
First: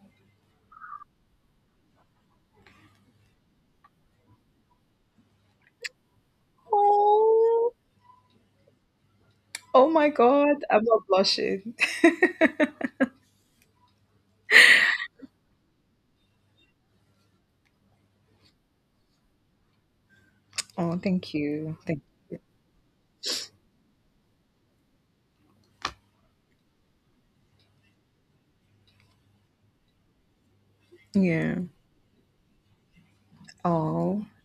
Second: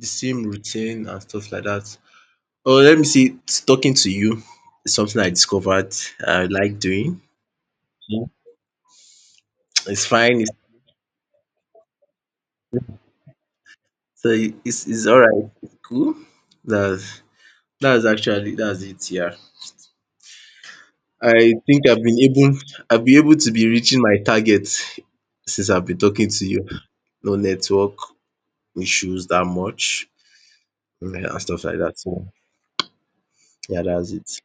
Speaker 1: the same routine and stuff like that. Oh, let me see. Talking to you is something I discovered I like doing.
Speaker 2: Oh,
Speaker 1: Yeah.
Speaker 2: oh
Speaker 1: It's
Speaker 2: my
Speaker 1: fine.
Speaker 2: God, I'm not blushing.
Speaker 1: It's all right. It's cool. That's that's it. Yeah.
Speaker 2: Oh, thank
Speaker 1: I
Speaker 2: you.
Speaker 1: think
Speaker 2: Thank.
Speaker 1: I've been able I've been able to be reaching my target since I've been talking to you. No network issues that much, yeah, and
Speaker 2: Yeah.
Speaker 1: stuff like that. So yeah, that's
Speaker 2: Oh.
Speaker 1: it.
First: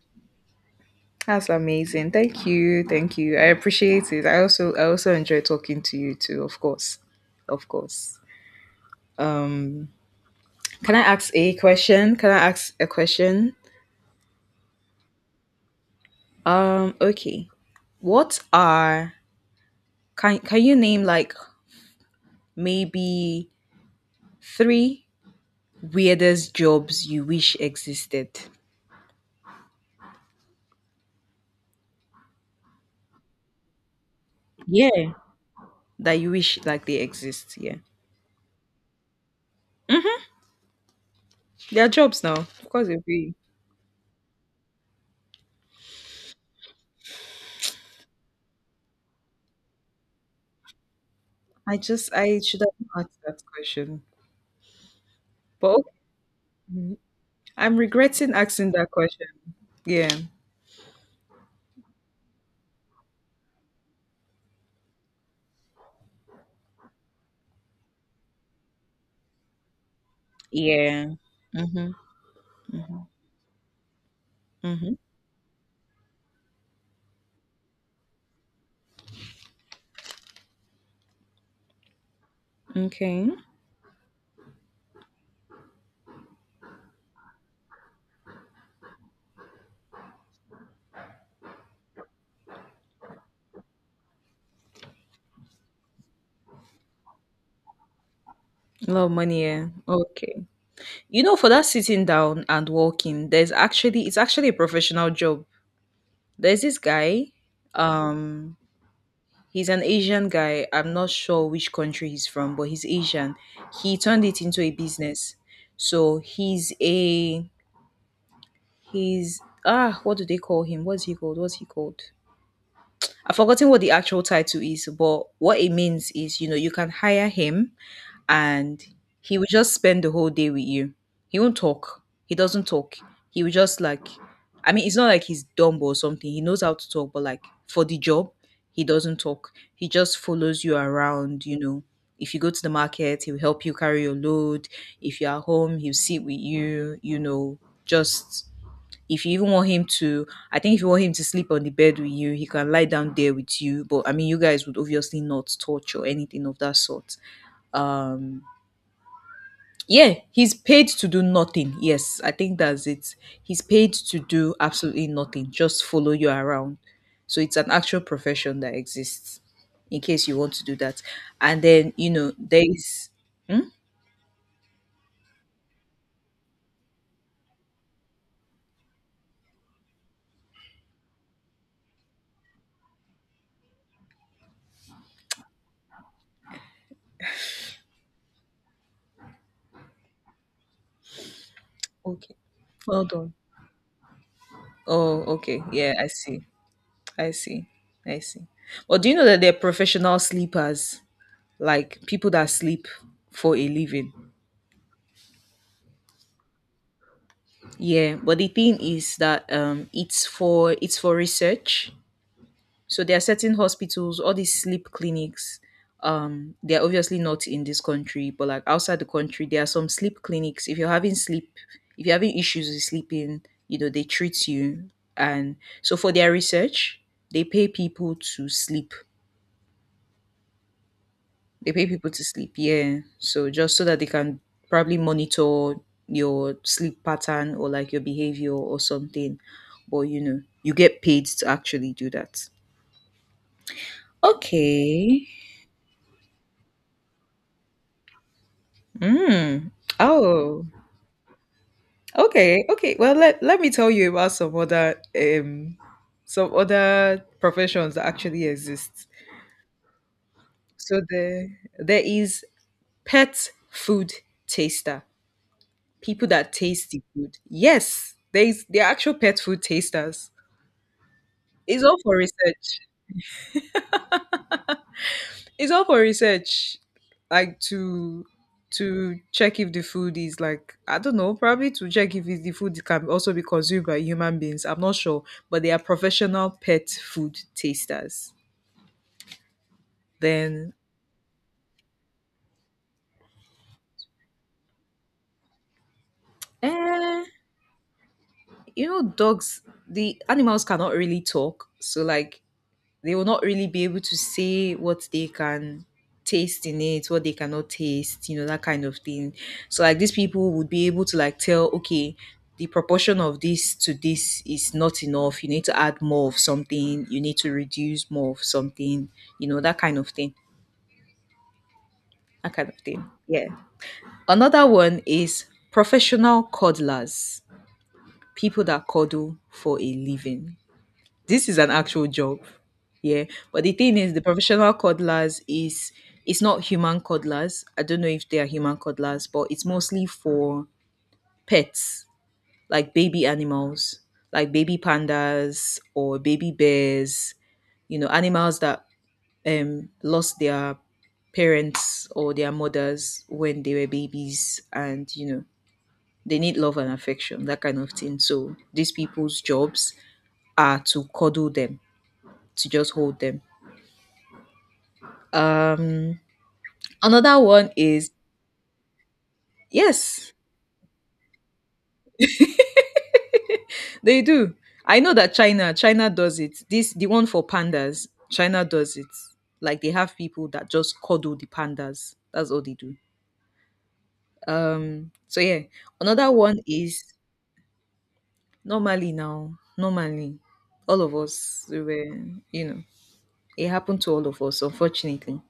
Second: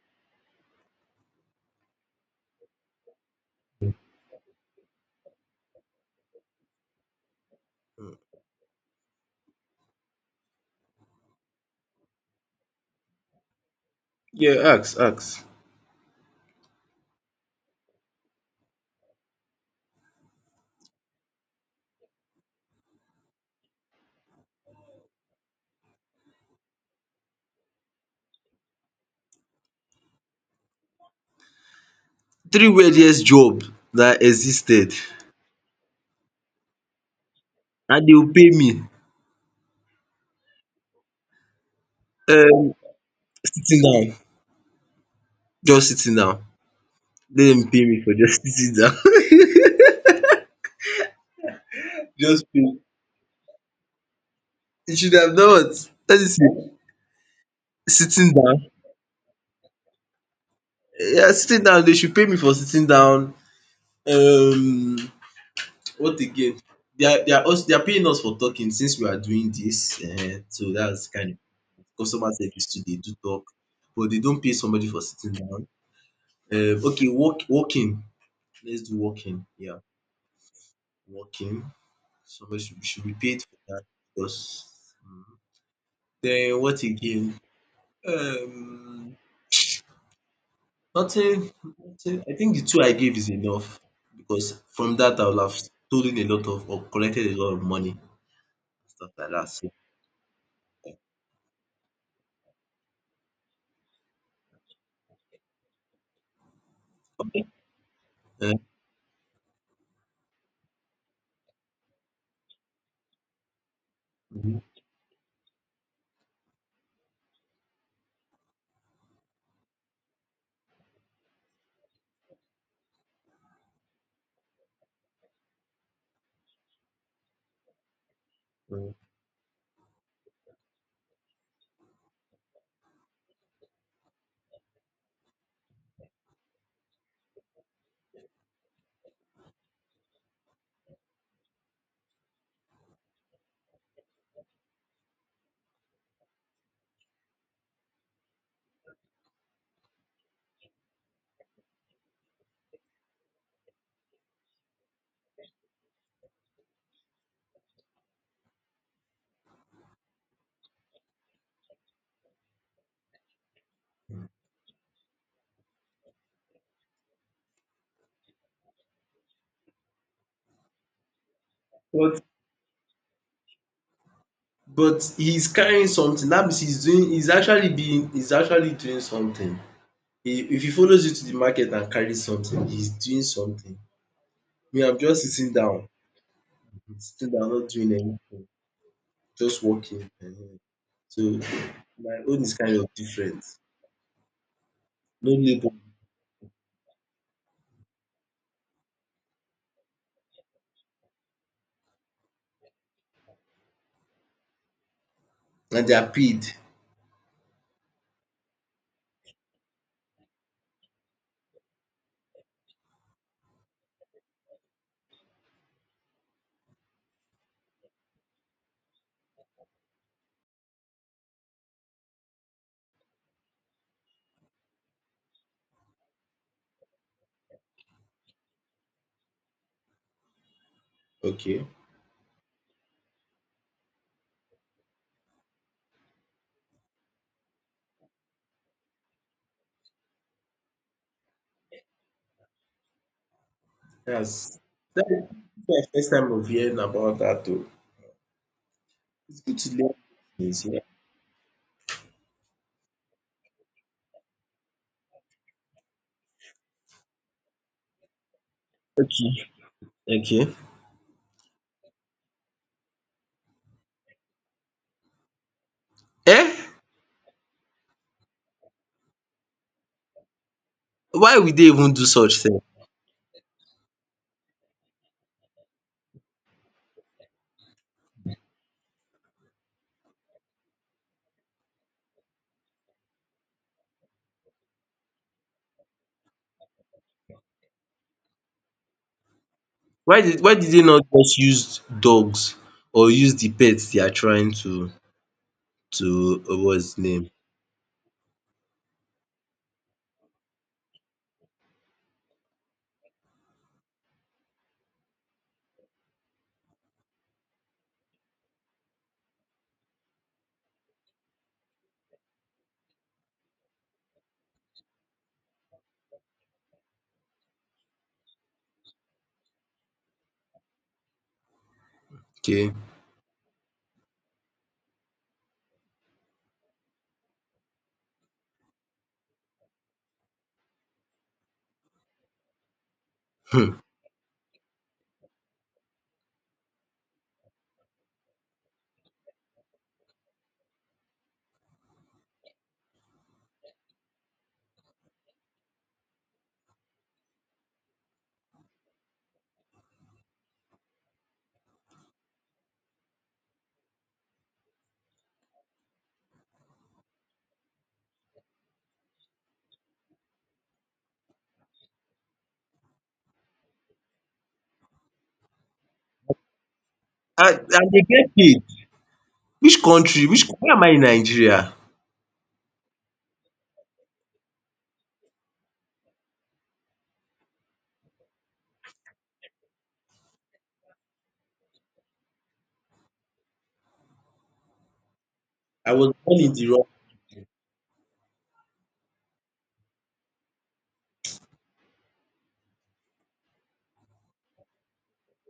Speaker 2: That's amazing. Thank you. Thank you. I appreciate it. I also enjoy talking to you too, of course. Of course. Um, can I ask a question? Can I ask a question?
Speaker 1: Yeah, ask, ask.
Speaker 2: Um, okay. What are Can you name like maybe three weirdest jobs you wish existed?
Speaker 1: Three weirdest job that existed
Speaker 2: Yeah. That you wish like they exist, yeah.
Speaker 1: and they will pay me.
Speaker 2: There are jobs now. Of
Speaker 1: um
Speaker 2: course it will be.
Speaker 1: Sitting down, just sitting down. Let dem pay me for just sitting down.
Speaker 2: I just I
Speaker 1: Just
Speaker 2: should have
Speaker 1: pay.
Speaker 2: asked that question.
Speaker 1: You should have done
Speaker 2: But
Speaker 1: what? Let me see,
Speaker 2: okay. I'm
Speaker 1: sitting
Speaker 2: regretting
Speaker 1: down.
Speaker 2: asking that question. Yeah.
Speaker 1: Yeah, sitting down. They should pay me for sitting down. Um, what again? They are paying us for talking since we are doing this, um, so that's
Speaker 2: Yeah.
Speaker 1: kind of
Speaker 2: Mm-hmm.
Speaker 1: customer service too. They do talk but they don't pay somebody
Speaker 2: Mm-hmm.
Speaker 1: for sitting down. Okay, walking. Let's do walking. Yeah, walking. So we should be
Speaker 2: Okay.
Speaker 1: paid for that because mm, then what again? Um, nothing, nothing. I think the two I gave is enough because from that I will have stolen a lot of or collected a lot of money,
Speaker 2: A lot of
Speaker 1: stuff like
Speaker 2: money,
Speaker 1: that.
Speaker 2: yeah.
Speaker 1: So,
Speaker 2: Okay. You know, for that sitting down and walking, there's actually it's actually a professional job. There's this guy,
Speaker 1: okay. Eh,
Speaker 2: um, he's an Asian guy. I'm not sure which country he's from, but he's Asian. He turned it
Speaker 1: mhm,
Speaker 2: into a business. So he's ah, what do they call him? What's he called? What's he called? I've forgotten what the actual title is, but what it means is, you know, you can hire him and
Speaker 1: mhm.
Speaker 2: he will just spend the whole day with you. He won't talk. He doesn't talk. He will just like, I mean, it's not like he's dumb or something. He knows how to talk, but like for the job, he doesn't talk. He just follows you around, you know. If you go to the market, he'll help you carry your load. If you're at home, he'll sit with you, you know, just if you even want him to, I think if you want him to sleep on the bed with you, he can lie down there with you. But I mean, you guys would obviously not touch or anything of that sort. Um, yeah, he's paid to do nothing. Yes, I think that's it. He's paid to do absolutely nothing, just follow you around. So it's an actual profession that exists in case you want to do that. And then, you
Speaker 1: But
Speaker 2: know, there is. Hmm?
Speaker 1: but he's carrying something. That means he's doing. He's actually being. He's actually doing something. He, if he follows you to the market and carries something, he's doing something. Me, I'm just sitting down, not doing anything. Just working, um. So my
Speaker 2: Okay,
Speaker 1: own is kind of
Speaker 2: hold on.
Speaker 1: different.
Speaker 2: Oh,
Speaker 1: No
Speaker 2: okay.
Speaker 1: labour
Speaker 2: Yeah, I see. I see. I see. Well, do you know that they're professional sleepers, like people that sleep for a living?
Speaker 1: and they are paid.
Speaker 2: Yeah, but the thing is that it's for research. So there are certain hospitals, all these sleep clinics. They're obviously not in this country, but like outside the country, there are some sleep clinics. If you're having issues with sleeping, you know they treat you. And so for their research, they pay people to sleep.
Speaker 1: Okay,
Speaker 2: They pay people to sleep, yeah. So just so that they can probably monitor your sleep pattern or like your behavior or something. But you know, you get paid to actually do that.
Speaker 1: that's dat dis
Speaker 2: Okay.
Speaker 1: my first time of hearing about that, oh. It's good to
Speaker 2: Mm.
Speaker 1: learn things,
Speaker 2: Oh.
Speaker 1: yeah.
Speaker 2: Okay. Okay. Well, let, let me tell you about some other professions that actually exist.
Speaker 1: Okay, okay.
Speaker 2: So there there is pet food taster. People
Speaker 1: Eh?
Speaker 2: that taste the food. Yes, there are actual pet food tasters.
Speaker 1: Why would they
Speaker 2: It's
Speaker 1: even
Speaker 2: all
Speaker 1: do
Speaker 2: for
Speaker 1: such thing?
Speaker 2: research. It's all for research. Like to check if the food is like I don't know, probably to check if it's the food can also be consumed by human beings. I'm not sure, but they are professional pet food tasters.
Speaker 1: Why did
Speaker 2: Then,
Speaker 1: they not just use dogs or use the pets they are trying to what's his
Speaker 2: eh,
Speaker 1: name?
Speaker 2: you know, dogs. The animals cannot really talk, so like they will not really be able to say what they can taste in it, what they cannot taste, you know, that kind of thing. So like these people would be able to like tell, okay, the proportion of this to this is not enough. You need to add more of something. You need to reduce more of something. You know, that kind of thing. That kind
Speaker 1: Okay,
Speaker 2: of thing. Yeah. Another one is professional coddlers, people that coddle for a living. This is an actual job. Yeah. But the
Speaker 1: um,
Speaker 2: thing is the professional codlers is it's not human codlers. I don't know if they are human codlers, but it's mostly for pets, like baby animals, like baby pandas or baby bears, you know, animals that lost their parents or their mothers when they were babies and you know they need love and affection, that kind of thing, so these people's jobs are to cuddle them, to just hold them. Um, another one
Speaker 1: and they
Speaker 2: is
Speaker 1: get paid. Which country,
Speaker 2: yes,
Speaker 1: which, why am I in Nigeria?
Speaker 2: they do. I know that China does it. This the one for pandas. China does it. Like they have people that just cuddle the pandas. That's all they do. So yeah,
Speaker 1: I was
Speaker 2: another
Speaker 1: born in
Speaker 2: one
Speaker 1: the wrong,
Speaker 2: is normally now, normally, all of us we were, you know, it happened to all of us, unfortunately.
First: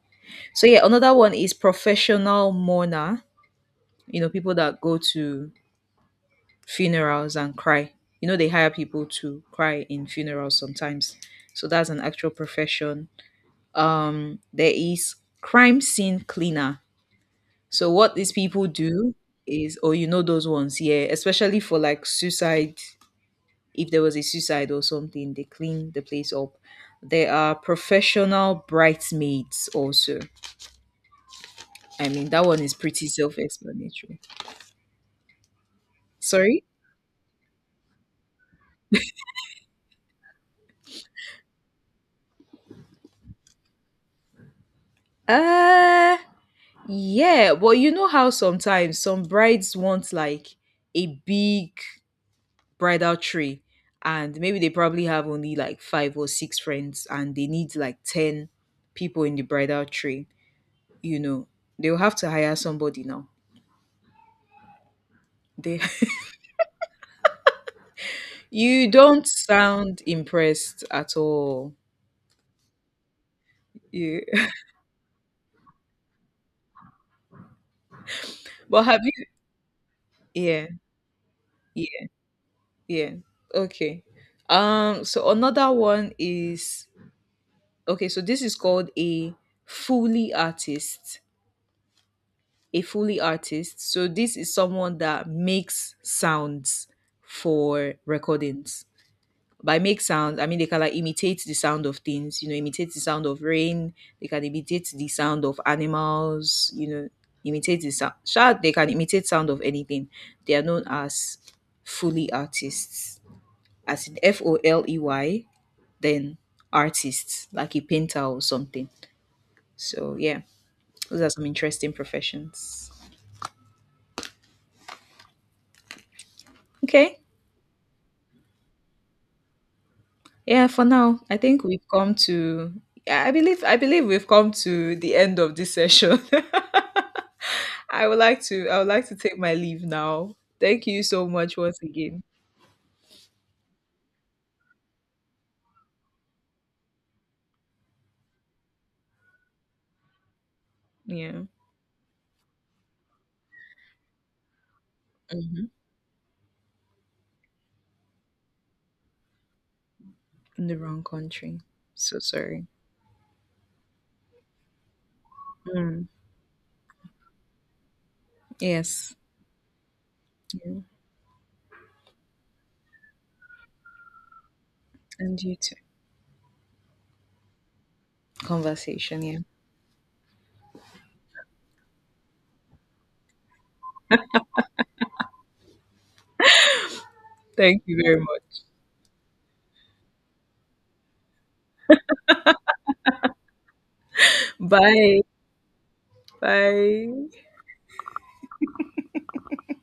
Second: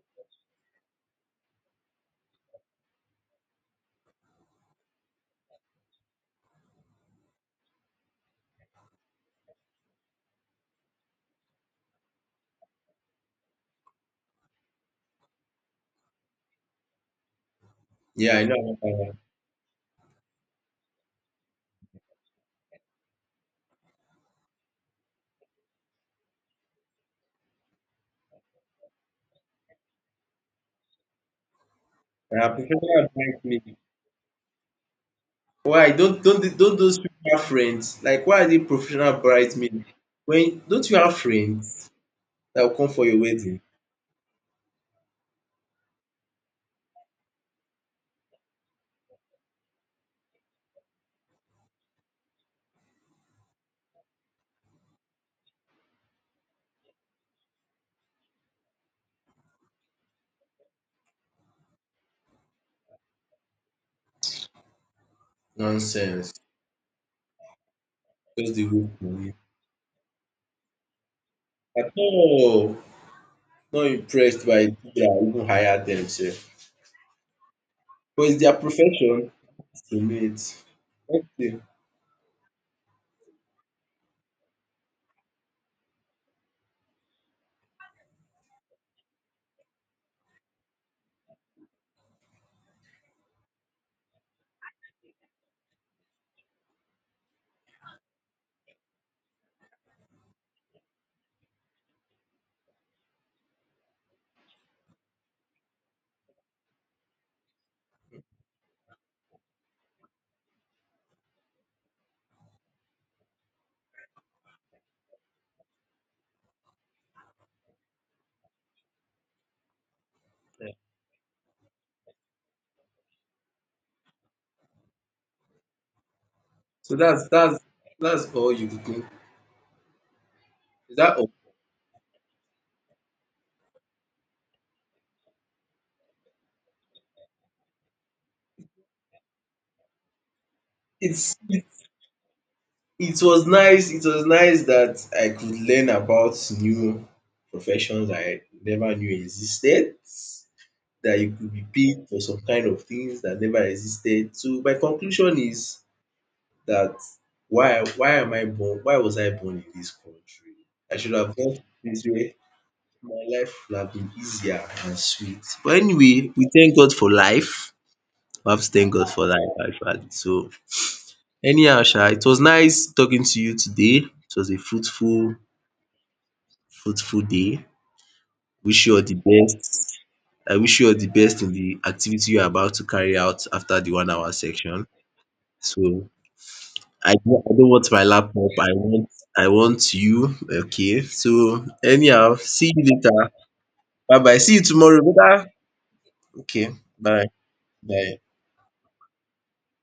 Speaker 2: So yeah, another one is professional mourner. You know, people that go to funerals and cry. You know, they hire people to cry in funerals sometimes. So that's an actual profession. There is crime scene cleaner. So what these
Speaker 1: yeah I
Speaker 2: people
Speaker 1: know.
Speaker 2: do is, oh, you know those ones, yeah, especially for like suicide. If there was a suicide or something, they clean the place up. There are professional bridesmaids also. I mean, that
Speaker 1: Yeah,
Speaker 2: one is pretty
Speaker 1: professional bridesmaid.
Speaker 2: self-explanatory.
Speaker 1: Why don't don't the-
Speaker 2: Sorry?
Speaker 1: don't those people have friends? Like why are they professional bridesmaid? When, don't you have friends that will come for your wedding?
Speaker 2: Uh, yeah, but you know how sometimes some brides want like a big bridal tree, and maybe they probably have only like five or six friends, and they need like 10 people in the bridal tree. You know, they'll have to hire somebody now. They,
Speaker 1: Nonsense. Just the
Speaker 2: you
Speaker 1: waste
Speaker 2: don't
Speaker 1: money.
Speaker 2: sound impressed at all.
Speaker 1: At all. Not
Speaker 2: You,
Speaker 1: impressed by people that even hire them sef. But it's their
Speaker 2: but have you?
Speaker 1: profession to meet.
Speaker 2: Yeah,
Speaker 1: Okay.
Speaker 2: yeah, yeah. Okay. So another one is okay, so this is called a Foley artist. A Foley artist. So this is someone that makes sounds for recordings. By make sounds, I mean they can like imitate the sound of things, you know, imitate the sound of rain, they can imitate the sound of animals, you know, imitate the sound. Sure, they can imitate sound of anything. They are known as Foley artists, as in Foley, then artists, like a painter or something. So yeah, those are some interesting professions.
Speaker 1: So
Speaker 2: Okay.
Speaker 1: that's that's all you do.
Speaker 2: Yeah, for
Speaker 1: Is that
Speaker 2: now,
Speaker 1: all?
Speaker 2: I think we've come to yeah, I believe we've come to the end of this session. I would like to take my leave now. Thank you so
Speaker 1: It's
Speaker 2: much once again.
Speaker 1: It was nice that I could learn about new professions I never knew existed, that you
Speaker 2: Yeah.
Speaker 1: could be paid for some kind of things that never existed. So my conclusion
Speaker 2: Hmm.
Speaker 1: is that why am I born why was I born in this country?
Speaker 2: In the
Speaker 1: I
Speaker 2: wrong
Speaker 1: should have gone
Speaker 2: country.
Speaker 1: this
Speaker 2: So
Speaker 1: way.
Speaker 2: sorry.
Speaker 1: My life would have been easier and sweet. But
Speaker 2: Mm.
Speaker 1: anyway, we thank God for life. We have to thank God
Speaker 2: Yes.
Speaker 1: for life actually. So
Speaker 2: Yeah.
Speaker 1: anyhow sha, it was nice talking to you today. It was a
Speaker 2: And you too.
Speaker 1: fruitful day. Wish you all the
Speaker 2: Conversation, yeah.
Speaker 1: best. I wish you all the best in the activity you are about to carry out after the 1 hour section. So I don't
Speaker 2: Thank
Speaker 1: want
Speaker 2: you
Speaker 1: my
Speaker 2: very
Speaker 1: laptop.
Speaker 2: much.
Speaker 1: I want you. Okay. So anyhow, see you later. Bye bye. See you tomorrow.
Speaker 2: Bye.
Speaker 1: Bye. Okay. Bye.
Speaker 2: Bye.
Speaker 1: Bye.